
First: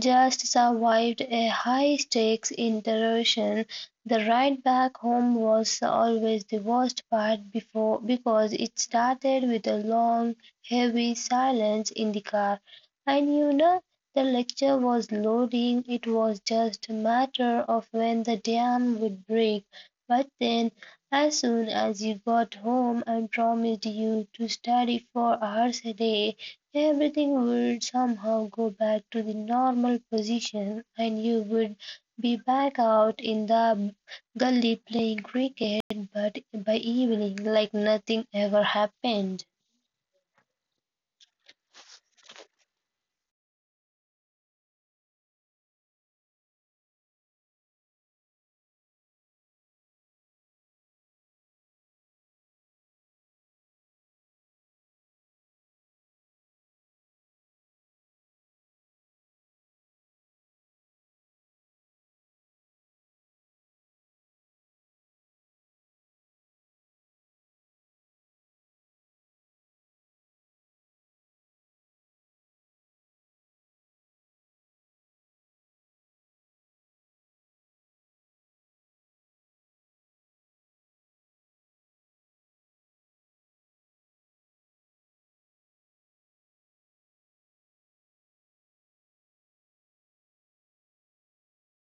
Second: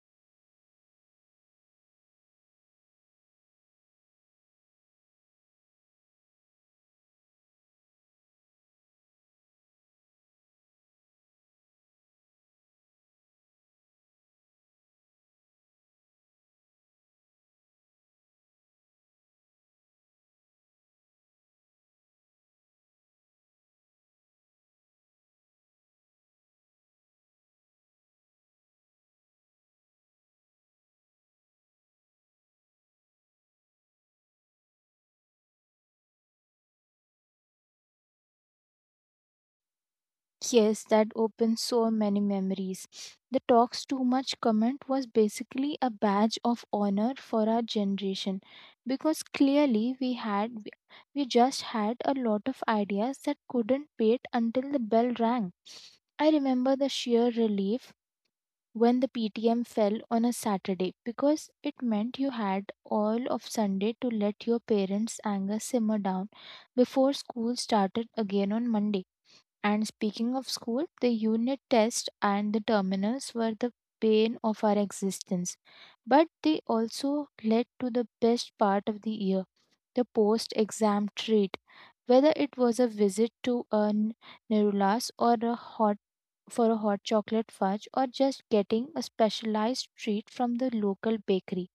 just survived a high-stakes interrogation. The ride back home was always the worst part before, because it started with a long, heavy silence in the car. And you know, the lecture was loading; it was just a matter of when the dam would break. But then, as soon as you got home and promised you to study for hours a day, everything would somehow go back to the normal position, and you would be back out in the gully playing cricket, but by evening, like nothing ever happened.
Yes, that opens so many memories. The talks too much comment was basically a badge of honor for our generation, because clearly we had we we just had a lot of ideas that couldn't wait until the bell rang. I remember the sheer relief when the P T M fell on a Saturday, because it meant you had all of Sunday to let your parents' anger simmer down before school started again on Monday. And speaking of school, the unit test and the terminals were the pain of our existence, but they also led to the best part of the year, the post exam treat. Whether it was a visit to a n- Nerulas or a hot for a hot chocolate fudge, or just getting a specialized treat from the local bakery.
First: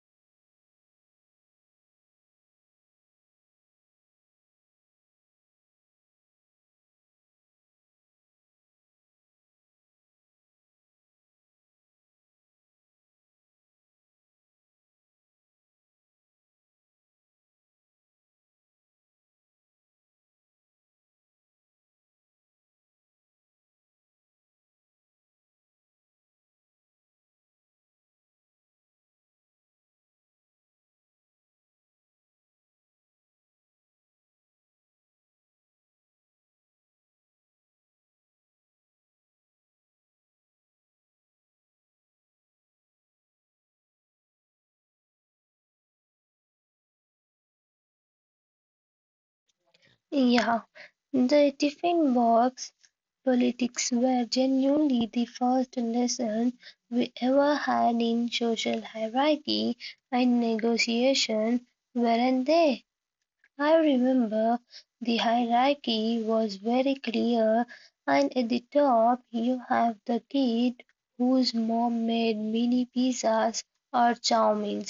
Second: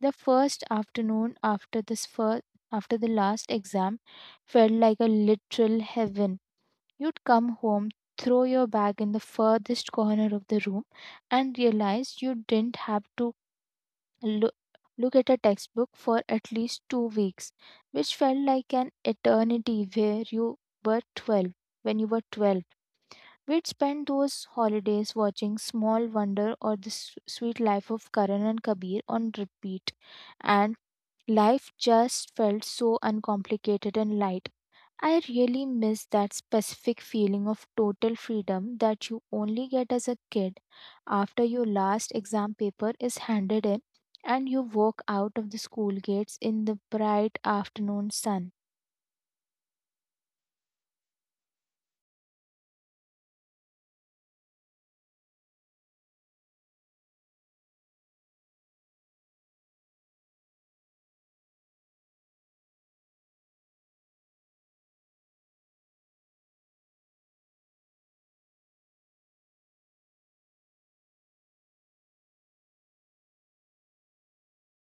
The first afternoon after this first after the last exam felt like a literal heaven. You'd come home, throw your bag in the furthest corner of the room, and realize you didn't have to loo- look at a textbook for at least two weeks, which felt like an eternity where you were twelve. When you were twelve, we'd spend those holidays watching Small Wonder or The S- Sweet Life of Karan and Kabir on repeat, and life just felt so uncomplicated and light. I really miss that specific feeling of total freedom that you only get as a kid after your last exam paper is handed in and you walk out of the school gates in the bright afternoon sun.
Yeah, the tiffin box politics were genuinely the first lesson we ever had in social hierarchy and negotiation, weren't they? I remember the hierarchy was very clear, and at the top you have the kid whose mom made mini pizzas or chow mein,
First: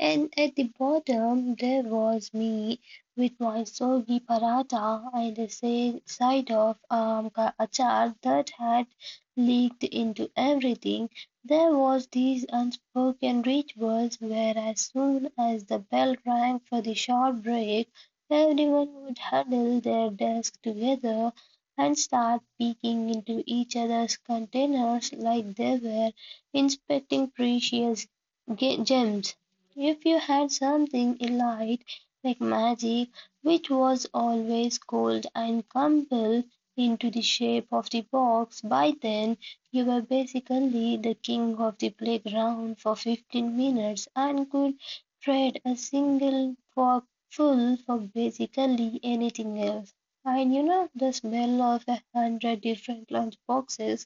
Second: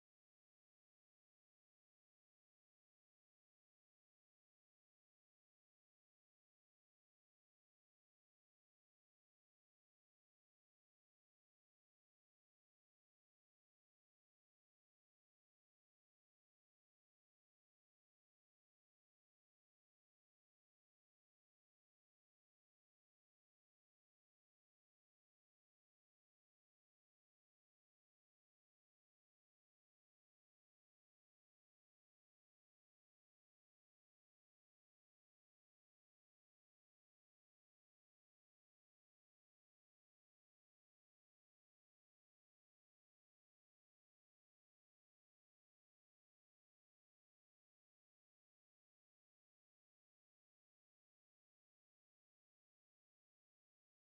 and at the bottom there was me with my soggy paratha and a sa- side of um, ka achar that had leaked into everything. There was these unspoken rituals where as soon as the bell rang for the short break, everyone would huddle their desks together and start peeking into each other's containers like they were inspecting precious ge- gems. If you had something elite like magic, which was always cold and crumbled into the shape of the box, by then you were basically the king of the playground for fifteen minutes and could trade a single fork full for basically anything else. And you know, the smell of a hundred different lunch boxes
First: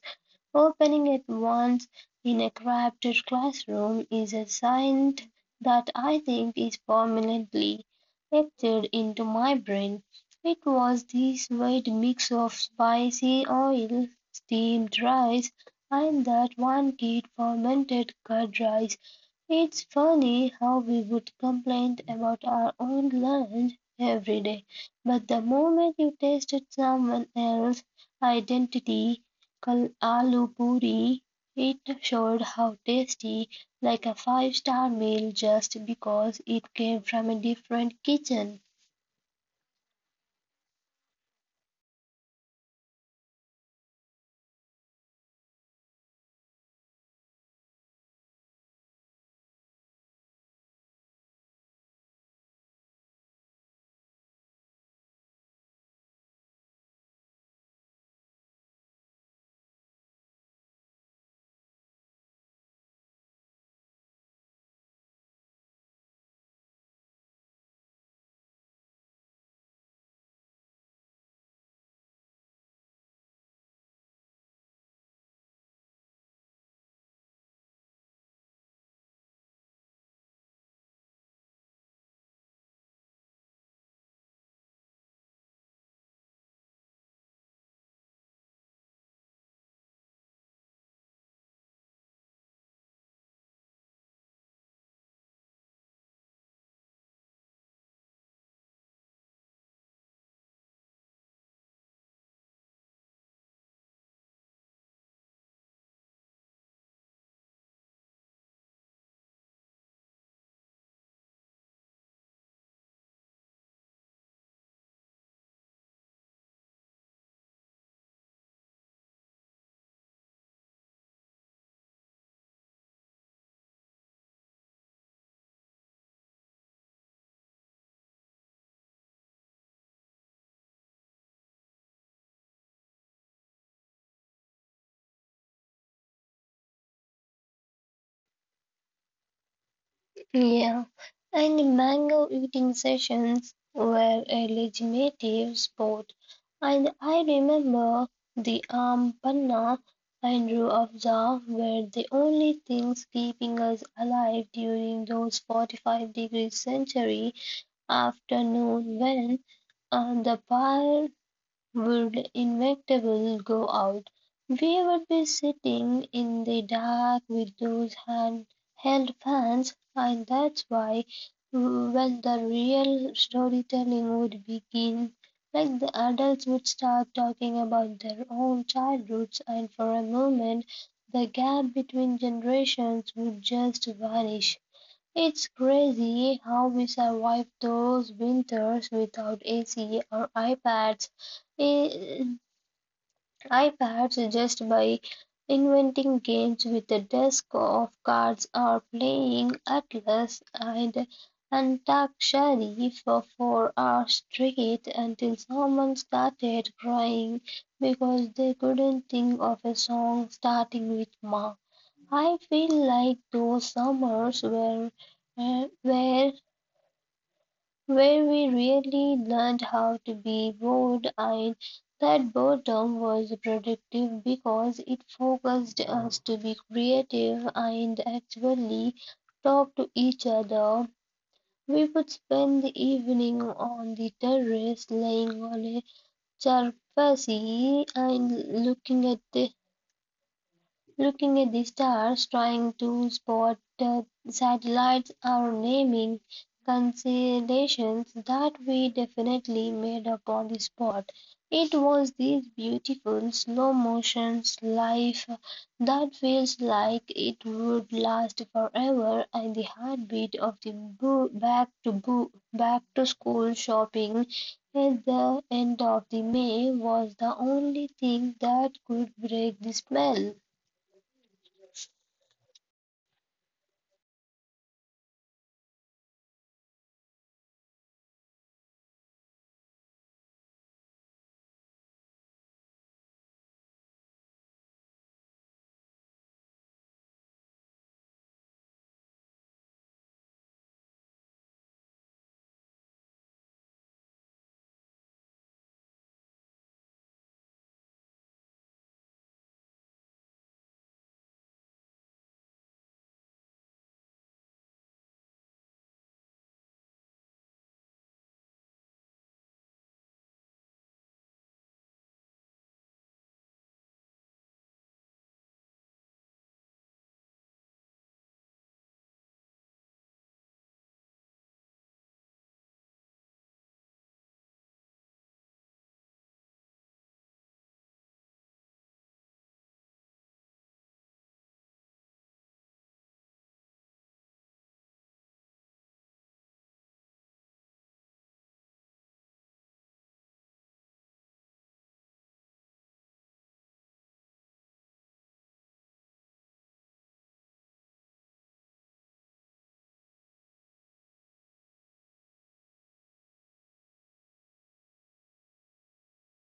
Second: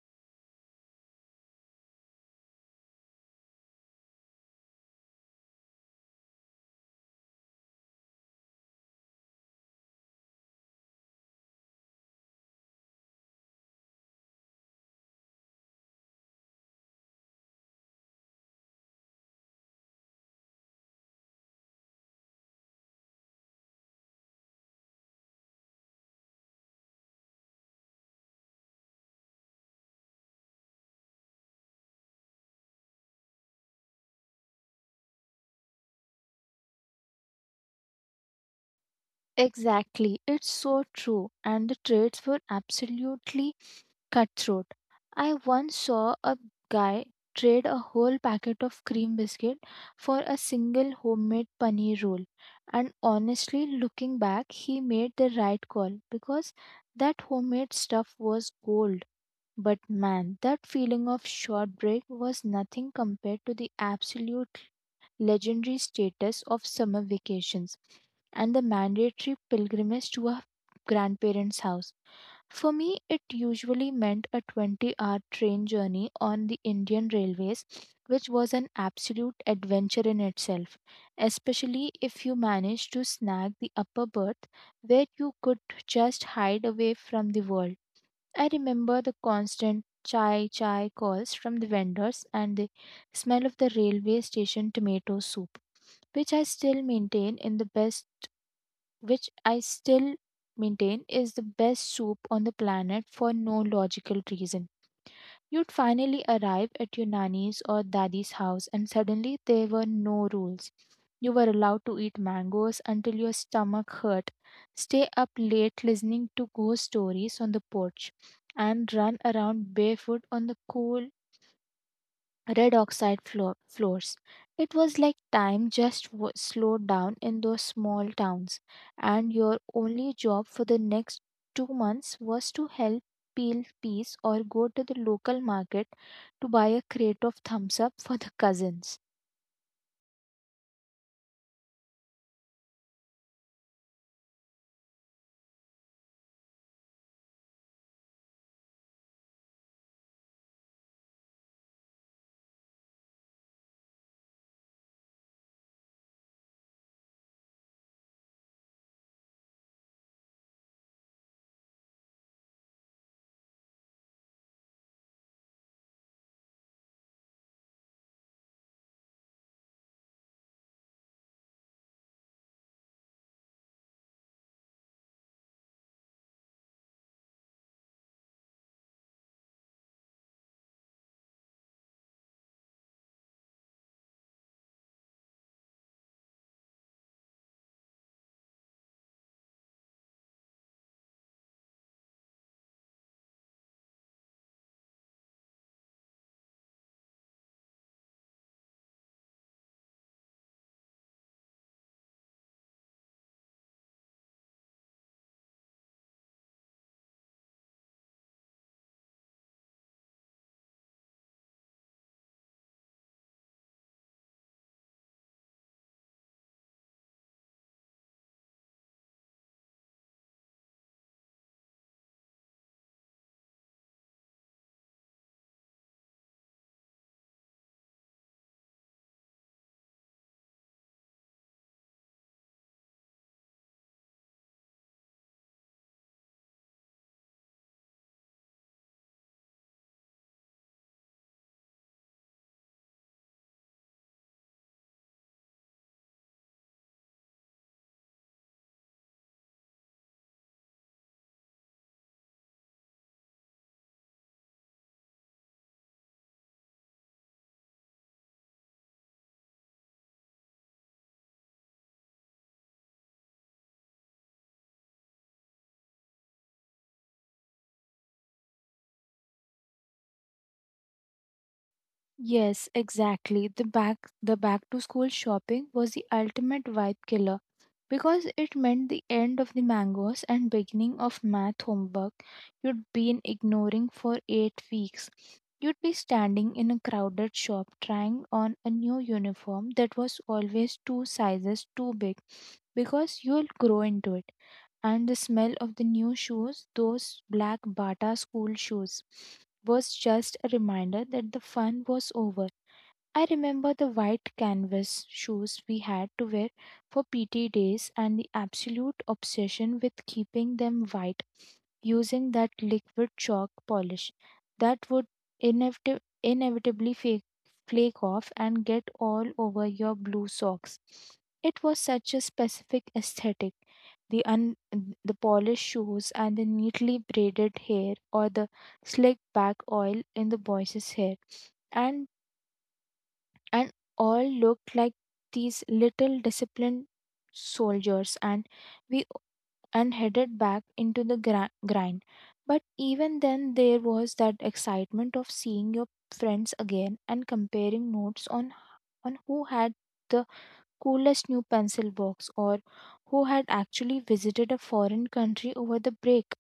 opening at once in a crowded classroom is a scent that I think is permanently etched into my brain. It was this weird mix of spicy oil, steamed rice, and that one kid fermented curd rice. It's funny how we would complain about our own lunch every day, but the moment you tasted someone else's identity, kal- aloo puri, it showed how tasty, like a five-star meal, just because it came from a different kitchen.
Exactly, it's so true, and the trades were absolutely cutthroat. I once saw a guy trade a whole packet of cream biscuit for a single homemade paneer roll. And honestly, looking back, he made the right call, because that homemade stuff was gold. But man, that feeling of short break was nothing compared to the absolute legendary status of summer vacations and the mandatory pilgrimage to our grandparents' house. For me, it usually meant a twenty hour train journey on the Indian railways, which was an absolute adventure in itself, especially if you managed to snag the upper berth, where you could just hide away from the world. I remember the constant chai chai calls from the vendors and the smell of the railway station tomato soup, which I still maintain in the best which I still maintain is the best soup on the planet for no logical reason. You'd finally arrive at your nanny's or daddy's house, and suddenly there were no rules. You were allowed to eat mangoes until your stomach hurt, stay up late listening to ghost stories on the porch, and run around barefoot on the cool red oxide flo- floors. It was like time just w- slowed down in those small towns, and your only job for the next two months was to help peel peas or go to the local market to buy a crate of thumbs up for the cousins.
Yeah, and mango eating sessions were a legitimate sport. And I remember the um, panna and ruafza were the only things keeping us alive during those forty-five degree century afternoon, when um, the fire would inevitably go out. We would be sitting in the dark with those handheld fans, and that's why, when the real storytelling would begin, like the adults would start talking about their own childhoods, and for a moment, the gap between generations would just vanish. It's crazy how we survived those winters without A C or iPads. Eh, iPads, just by inventing games with a deck of cards or playing Atlas and Antakshari for four hours straight until someone started crying because they couldn't think of a song starting with Ma. I feel like those summers were uh, where where we really learned how to be bored, and that boredom was productive because it focused us to be creative and actually talk to each other. We would spend the evening on the terrace laying on a charpassi and looking at the Looking at the stars, trying to spot the satellites, or naming constellations that we definitely made up on the spot. It was this beautiful slow motion life that feels like it would last forever, and the heartbeat of the boo- back to boo- back to school shopping at the end of the May was the only thing that could break the spell.
Yes, exactly. The back the back to school shopping was the ultimate vibe killer, because it meant the end of the mangoes and beginning of math homework you'd been ignoring for eight weeks. You'd be standing in a crowded shop trying on a new uniform that was always two sizes too big because you'll grow into it, and the smell of the new shoes, those black Bata school shoes, was just a reminder that the fun was over. I remember the white canvas shoes we had to wear for P T days, and the absolute obsession with keeping them white using that liquid chalk polish that would inevit- inevitably fake, flake off and get all over your blue socks. It was such a specific aesthetic. The un- the polished shoes and the neatly braided hair, or the slick back oil in the boys' hair, and and all looked like these little disciplined soldiers, and we and headed back into the gra- grind. But even then, there was that excitement of seeing your friends again and comparing notes on, on who had the coolest new pencil box, or who had actually visited a foreign country over the break.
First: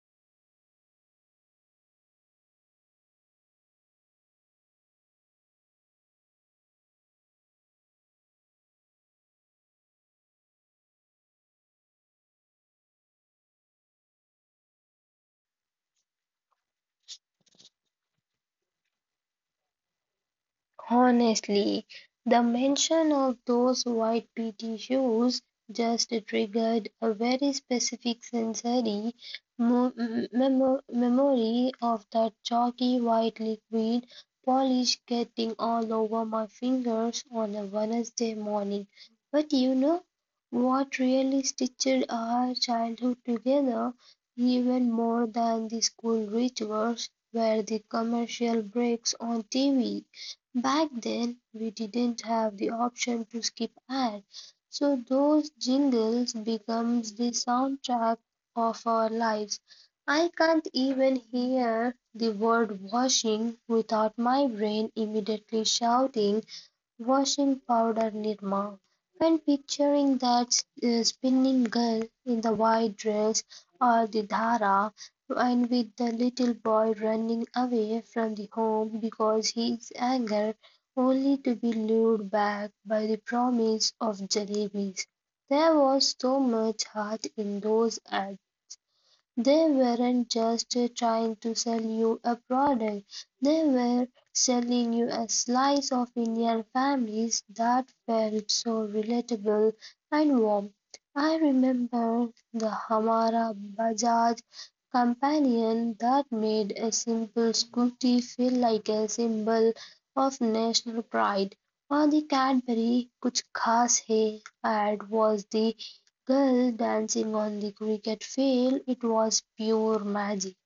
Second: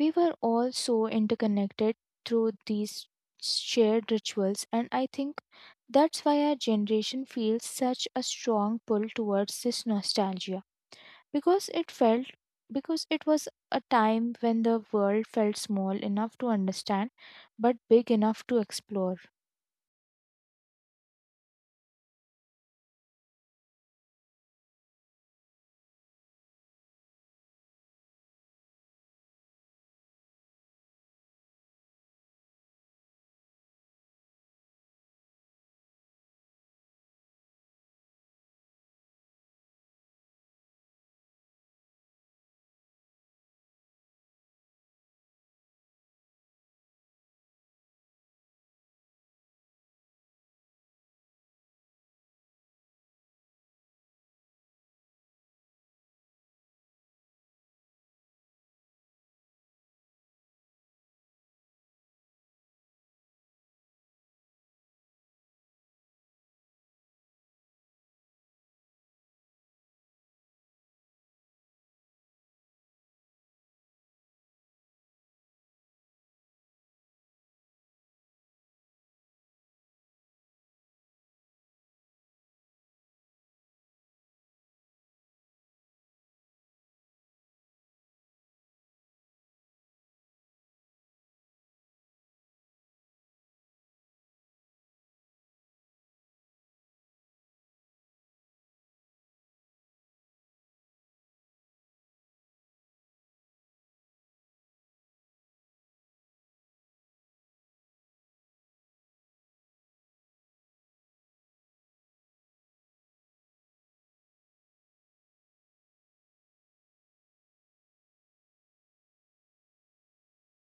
We were all so interconnected through these shared rituals, and I think that's why our generation feels such a strong pull towards this nostalgia because it felt because it was a time when the world felt small enough to understand but big enough to explore.
Honestly, the mention of those white P T shoes just triggered a very specific sensory mo- m- memo- memory of that chalky white liquid polish getting all over my fingers on a Wednesday morning. But you know what really stitched our childhood together even more than the school rituals were the commercial breaks on T V. Back then, we didn't have the option to skip ads, so those jingles becomes the soundtrack of our lives. I can't even hear the word washing without my brain immediately shouting "washing powder Nirma," when picturing that uh, spinning girl in the white dress, or the dhara and with the little boy running away from the home because he is angry, only to be lured back by the promise of jalebis. There was so much heart in those. They weren't just trying to sell you a product, they were selling you a slice of Indian families that felt so relatable and warm. I remember the Hamara Bajaj companion that made a simple scooty feel like a symbol of national pride. Or the Cadbury Kuch Khas Hai ad was the girl dancing on the cricket field. It was pure magic.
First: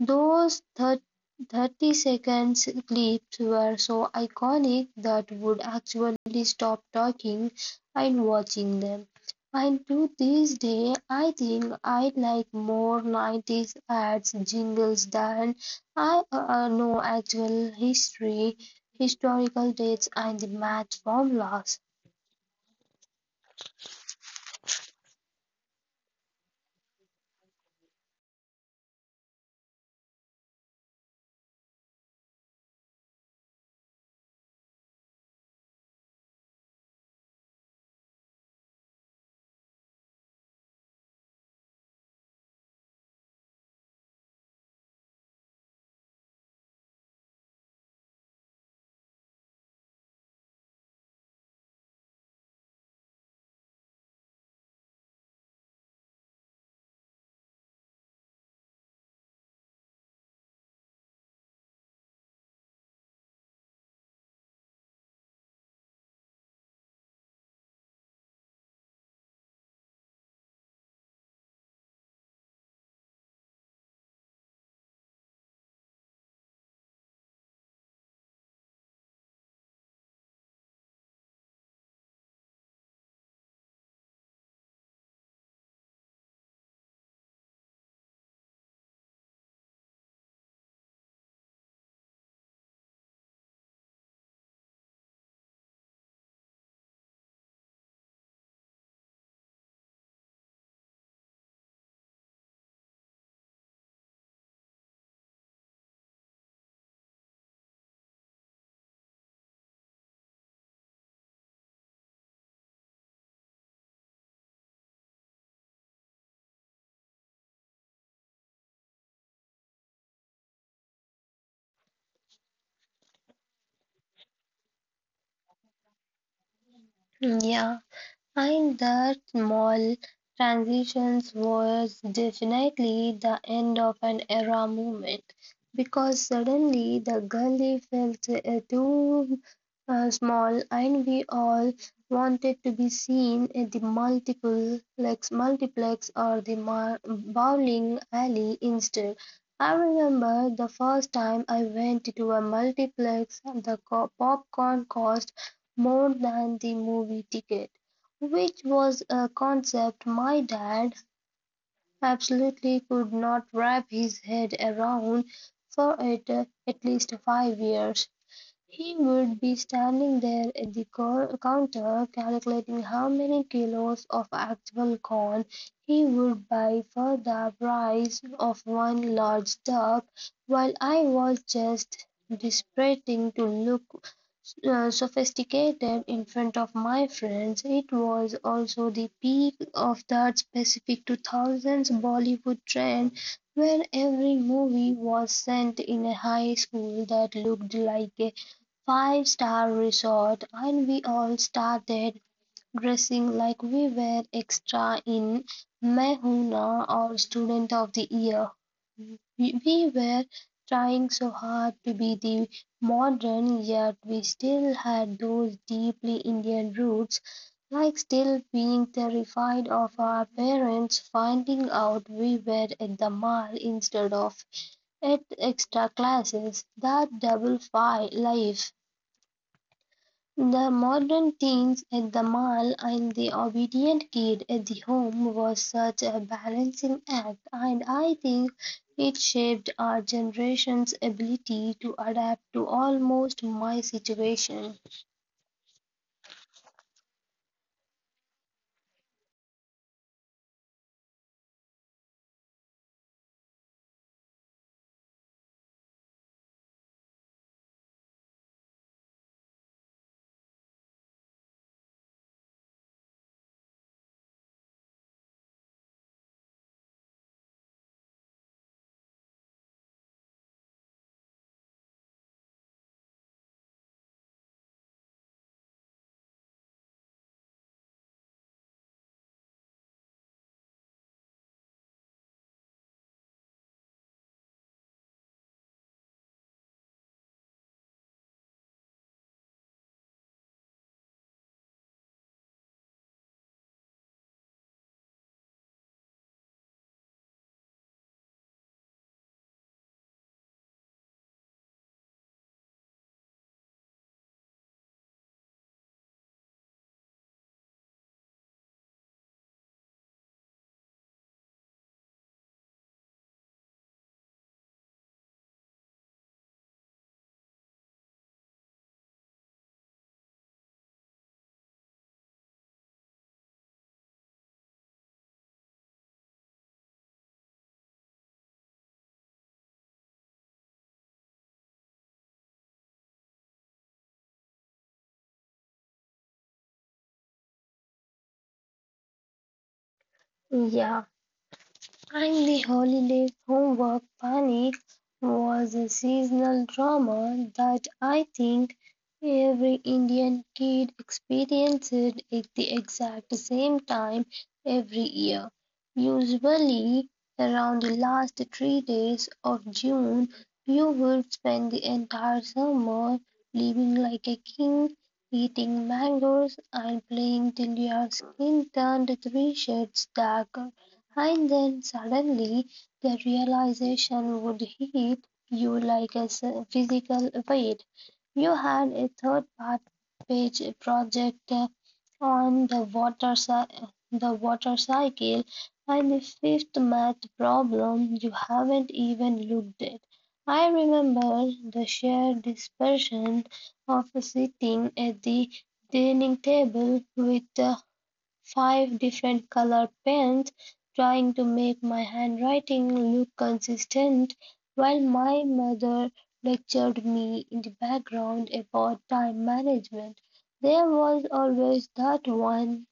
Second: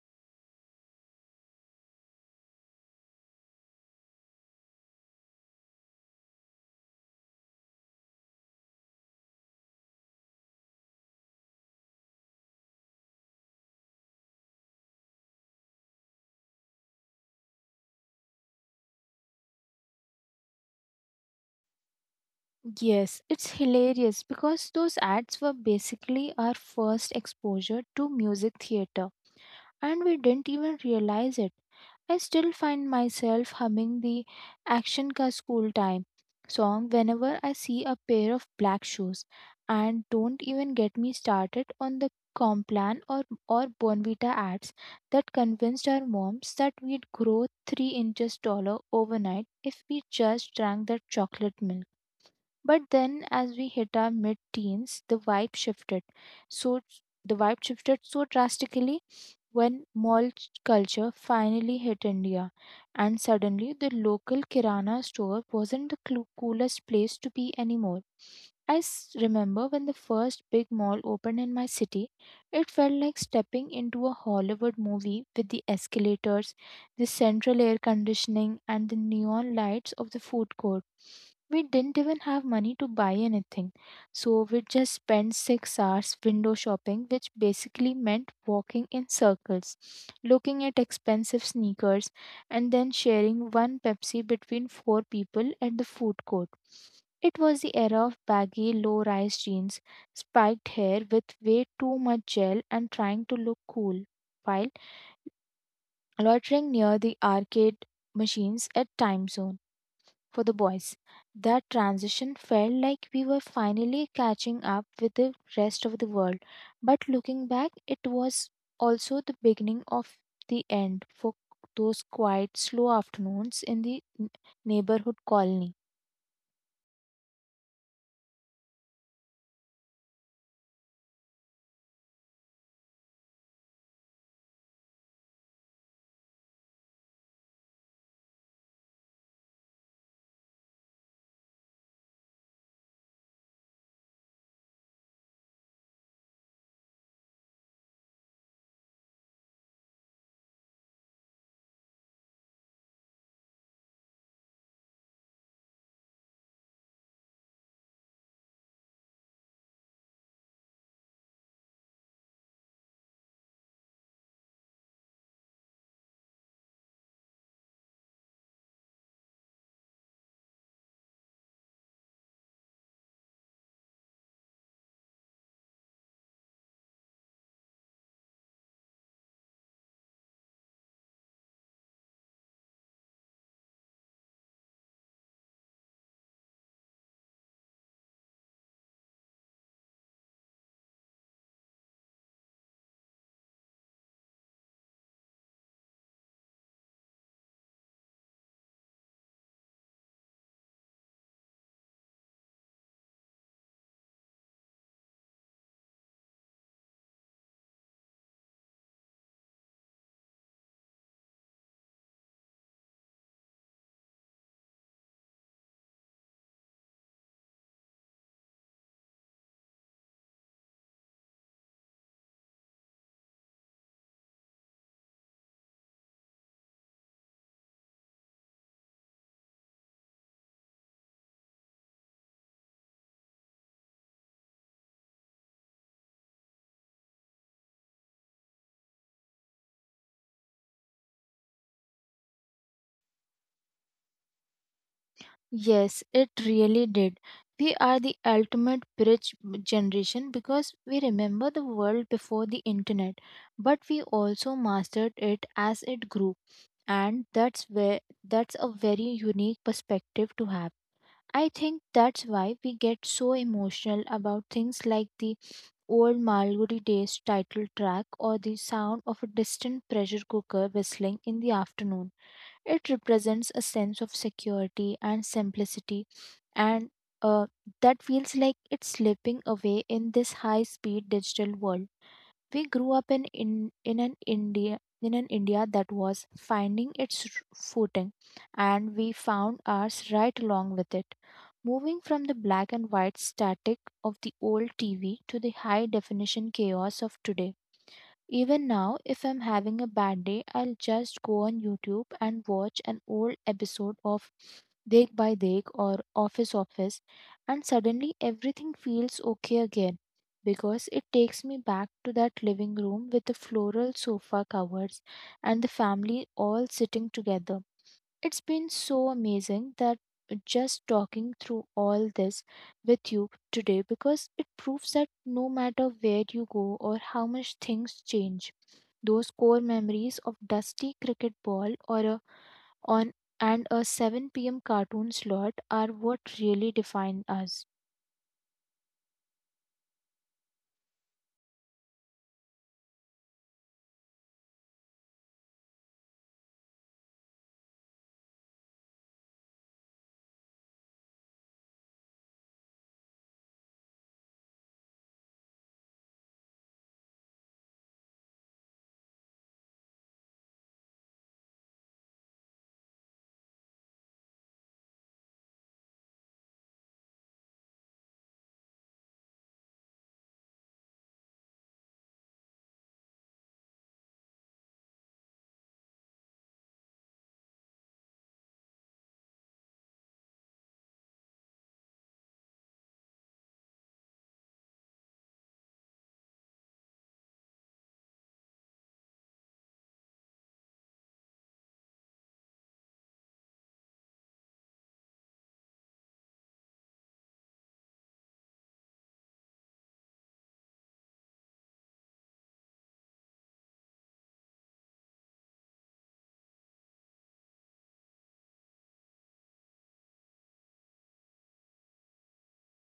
Those thir- thirty seconds clips were so iconic that would actually stop talking and watching them. And to this day, I think I like more nineties ads jingles than I uh, know actual history, historical dates, and the math formulas.
Yes, it's hilarious because those ads were basically our first exposure to music theater, and we didn't even realize it. I still find myself humming the Action Ka School Time song whenever I see a pair of black shoes. And don't even get me started on the Complan or, or Bonvita ads that convinced our moms that we'd grow three inches taller overnight if we just drank that chocolate milk. But then, as we hit our mid teens, the vibe shifted. So, the vibe shifted so drastically when mall culture finally hit India, and suddenly the local kirana store wasn't the clu- coolest place to be anymore. I s- remember when the first big mall opened in my city, it felt like stepping into a Hollywood movie with the escalators, the central air conditioning, and the neon lights of the food court. We didn't even have money to buy anything, so we just spent six hours window shopping, which basically meant walking in circles, looking at expensive sneakers, and then sharing one Pepsi between four people at the food court. It was the era of baggy, low rise jeans, spiked hair with way too much gel, and trying to look cool while loitering near the arcade machines at Time Zone for the boys. That transition felt like we were finally catching up with the rest of the world. But looking back, it was also the beginning of the end for those quiet, slow afternoons in the n- neighborhood colony.
Yeah. And that small transitions was definitely the end of an era movement, because suddenly the gully felt uh, too uh, small, and we all wanted to be seen at the multiple like multiplex or the mar- bowling alley instead. I remember the first time I went to a multiplex, the co- popcorn cost more than the movie ticket, which was a concept my dad absolutely could not wrap his head around for at at least five years. He would be standing there at the co- counter calculating how many kilos of actual corn he would buy for the price of one large tub, while I was just despising to look uh, sophisticated in front of my friends. It was also the peak of that specific two thousands Bollywood trend where every movie was sent in a high school that looked like a five star resort, and we all started dressing like we were extra in Mehuna or Student of the Year. We we were trying so hard to be the modern, yet we still had those deeply Indian roots, like still being terrified of our parents finding out we were at the mall instead of at extra classes. That double fi life, the modern teens at the mall and the obedient kid at the home, was such a balancing act, and I think it shaped our generation's ability to adapt to almost my situation.
Yes, it really did. We are the ultimate bridge b- generation because we remember the world before the internet, but we also mastered it as it grew, and that's where that's a very unique perspective to have. I think that's why we get so emotional about things like the old Malgudi Days title track or the sound of a distant pressure cooker whistling in the afternoon. It represents a sense of security and simplicity, and uh, that feels like it's slipping away in this high speed digital world. We grew up in, in, in an India in an India that was finding its footing, and we found ours right along with it. Moving from the black and white static of the old T V to the high definition chaos of today. Even now, if I'm having a bad day, I'll just go on YouTube and watch an old episode of Dek by Dek or Office Office, and suddenly everything feels okay again, because it takes me back to that living room with the floral sofa covers and the family all sitting together. It's been so amazing that just talking through all this with you today, because it proves that no matter where you go or how much things change, those core memories of dusty cricket ball or a on and a seven p m cartoon slot are what really define us.
Yeah, Timely Holiday Homework Panic was a seasonal drama that I think every Indian kid experienced at the exact same time every year, usually around the last three days of June. You would spend the entire summer living like a king, eating mangoes and playing till your skin turned three shades darker. And then suddenly the realization would hit you like a s- physical weight. You had a third part page project uh, on the water cy- the water cycle and the fifth math problem you haven't even looked at. I remember the sheer dispersion of sitting at the dining table with the five different colored pens, trying to make my handwriting look consistent while my mother lectured me in the background about time management. There was always that one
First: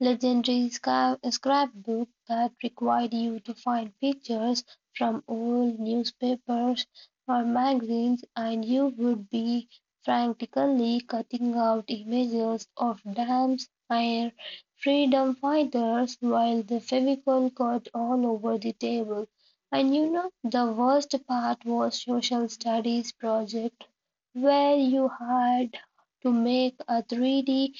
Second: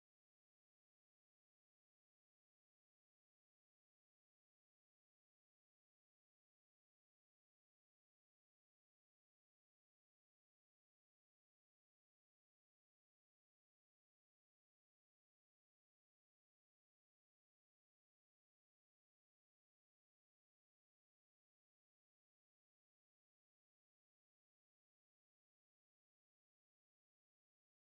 legendary scra- scrapbook that required you to find pictures from old newspapers or magazines, and you would be frantically cutting out images of dams and freedom fighters while the Fevicol got all over the table. And you know, the worst part was social studies project where you had to make a three D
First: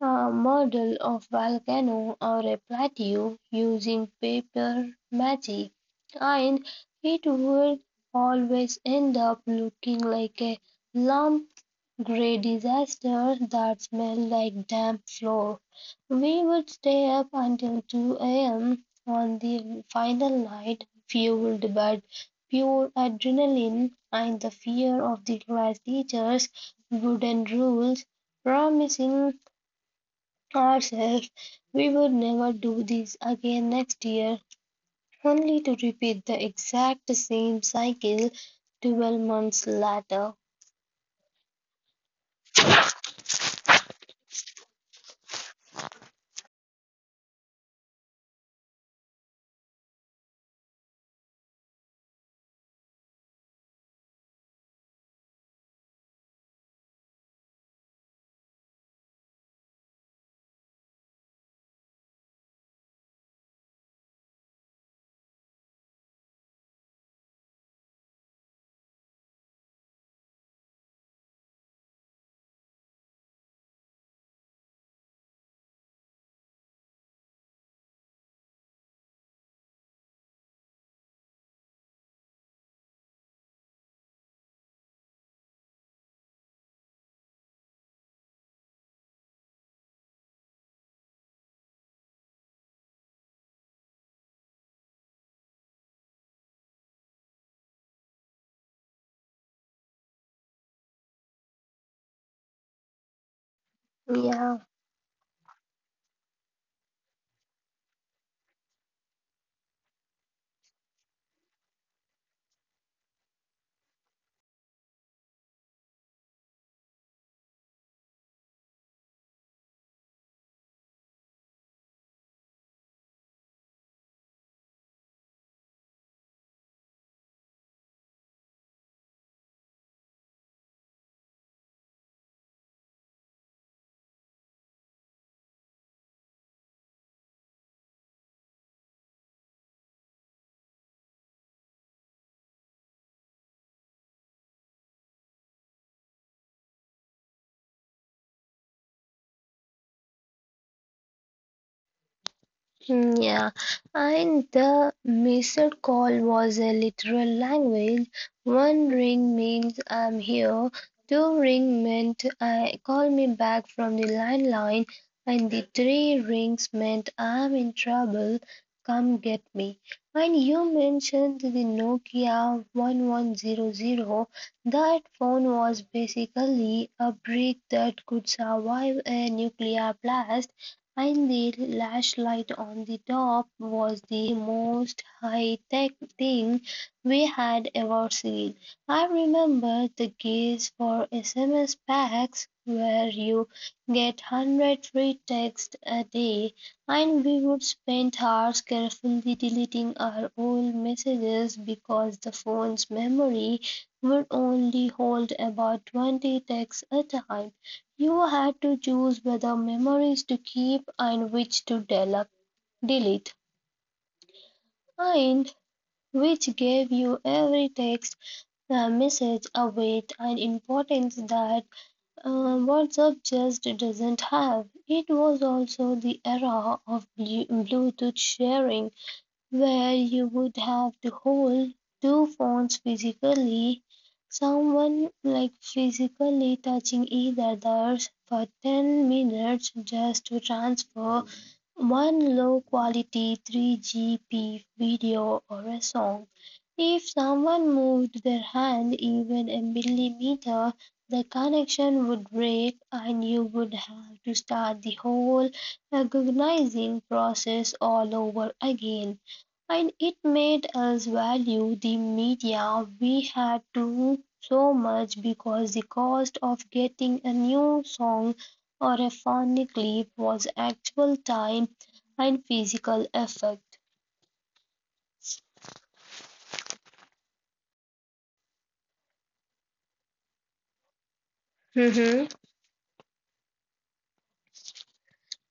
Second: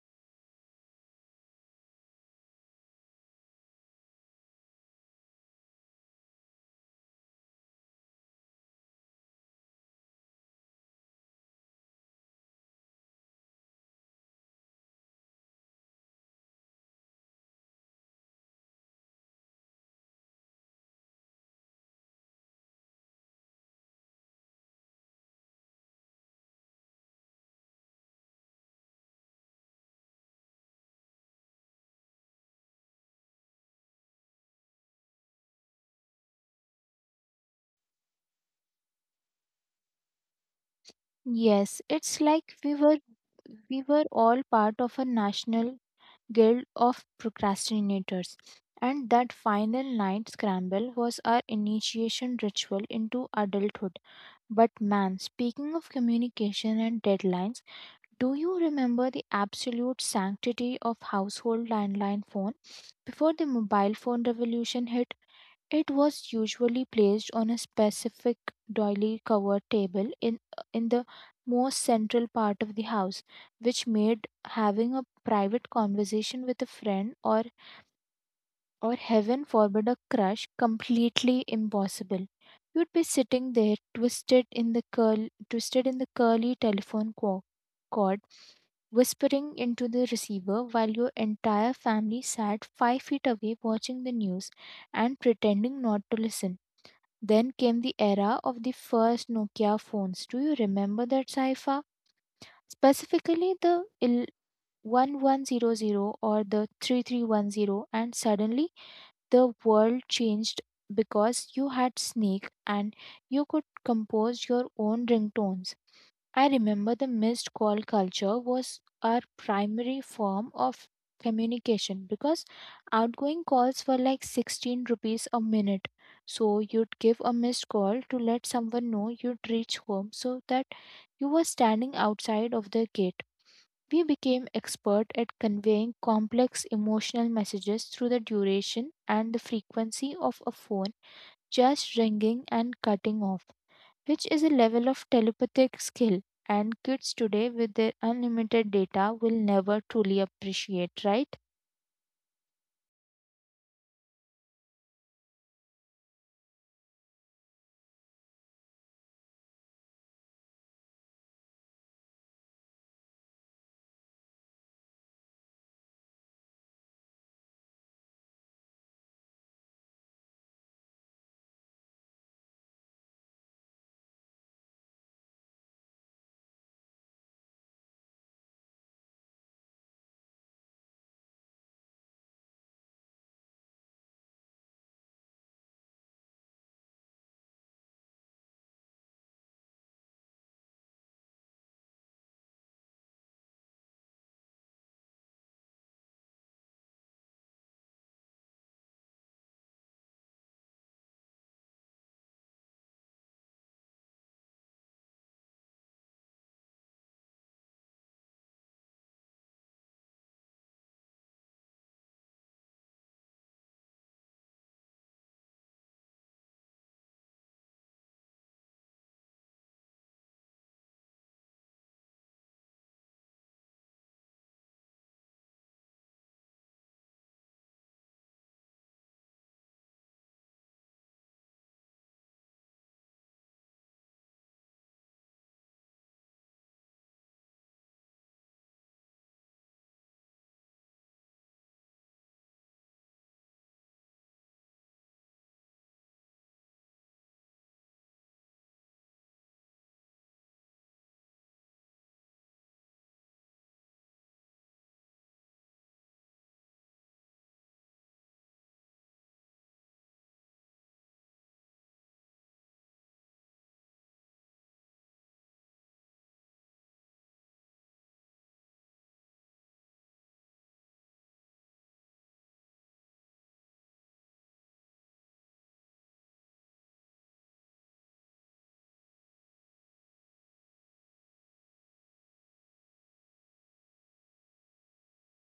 a model of volcano or a plateau using paper magic, and it would always end up looking like a lump gray disaster that smelled like damp floor. We would stay up until two a m on the final night, fueled by pure adrenaline and the fear of the class teachers' wooden rules, promising ourselves we would never do this again next year, only to repeat the exact same cycle twelve months later.
Yes, it's like we were we were all part of a national guild of procrastinators. And that final night scramble was our initiation ritual into adulthood. But man, speaking of communication and deadlines, do you remember the absolute sanctity of household landline phone? Before the mobile phone revolution hit, it was usually placed on a specific doily covered table in, uh, in the most central part of the house, which made having a private conversation with a friend, or, or heaven forbid, a crush completely impossible. You'd be sitting there twisted in the curl twisted in the curly telephone co- cord, whispering into the receiver while your entire family sat five feet away watching the news and pretending not to listen. Then came the era of the first Nokia phones. Do you remember that cipher? Specifically the il-
Yeah.
eleven hundred or the three three one zero, and suddenly the world changed because you had Snake and you could compose your own ringtones. I remember the missed call culture was our primary form of communication because outgoing calls were like sixteen rupees a minute. So you'd give a missed call to let someone know you'd reach home, so that you were standing outside of the gate. We became expert at conveying complex emotional messages through the duration and the frequency of a phone just ringing and cutting off, which is a level of telepathic skill and kids today with their unlimited data will never truly appreciate, right?
Mm, yeah, and the missed call was a literal language. One ring means I'm here, two ring meant I call me back from the landline, and the three rings meant I'm in trouble, come get me. And you mentioned the Nokia one one zero zero. That phone was basically a brick that could survive a nuclear blast, and the flashlight on the top was the most high-tech thing we had ever seen. I remember the gaze for S M S packs where you get one hundred free texts a day, and we would spend hours carefully deleting our old messages because the phone's memory would only hold about twenty texts a time. You had to choose whether memories to keep and which to del- delete, and which gave you every text uh, message a weight and importance that uh, WhatsApp just doesn't have. It was also the era of Blu- Bluetooth sharing, where you would have to hold two phones physically, someone like physically touching each other's for ten minutes just to transfer one low quality three G P video or a song. If someone moved their hand even a millimeter, the connection would break and you would have to start the whole recognizing process all over again, and it made us value the media we had to so much because the cost of getting a new song or a funny clip was actual time and physical effort. Mm-hmm.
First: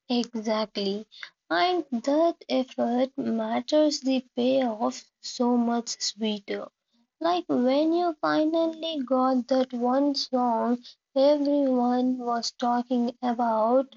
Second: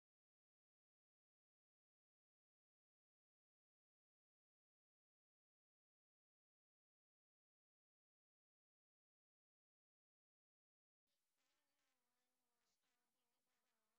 Exactly. And that effort matters the payoff so much sweeter. Like when you finally got that one song everyone was talking about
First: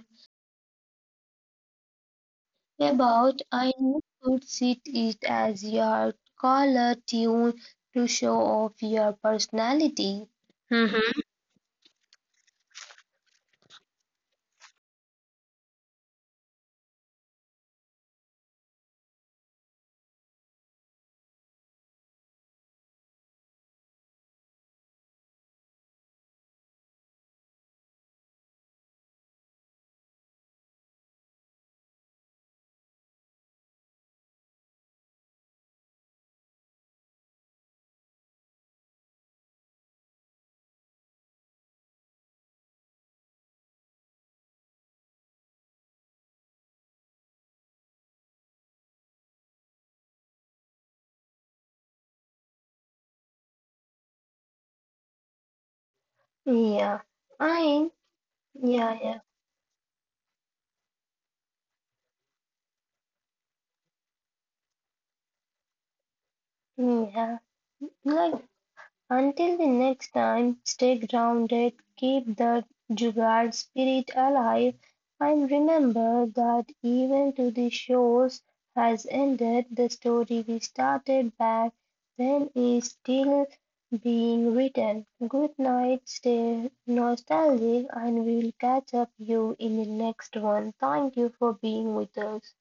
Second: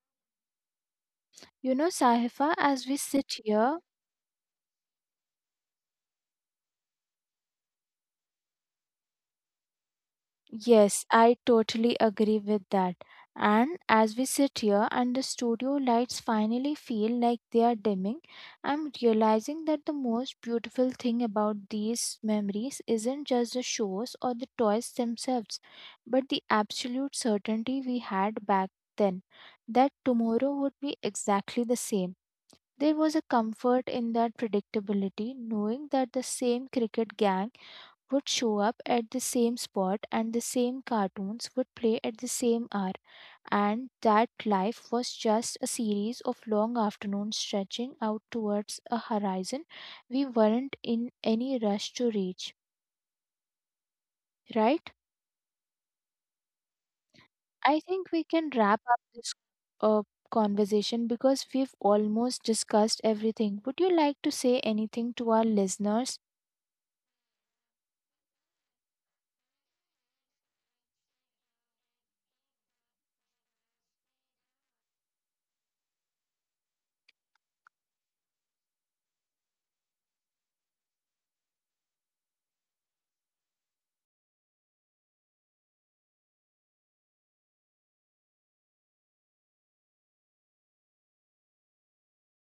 You know, Sahifa, as we sit
about I
here.
know could sit it as your collar tune to show off your personality.
Yes,
Mm-hmm.
I totally agree with that. And as we sit here and the studio lights finally feel like they are dimming, I'm realizing that the most beautiful thing about these memories isn't just the shows or the toys themselves, but the absolute certainty we had back then that tomorrow would be exactly the same. There was a comfort in that predictability, knowing that the same cricket gang would show up at the same spot and the same cartoons would play at the same hour, and that life was just a series of long afternoons stretching out towards a horizon we weren't in any rush to reach, right?
Yeah,
I
I
think we can wrap
yeah
up
yeah
this uh, conversation because we've almost discussed everything. Would you like to say anything to our listeners?
yeah. Like, until the next time, stay grounded, keep the Jugaad spirit alive, and remember that even to the shores has ended, the story we started back then is still being written. Good night, stay nostalgic, and we'll catch up you in the next one. Thank you for being with us.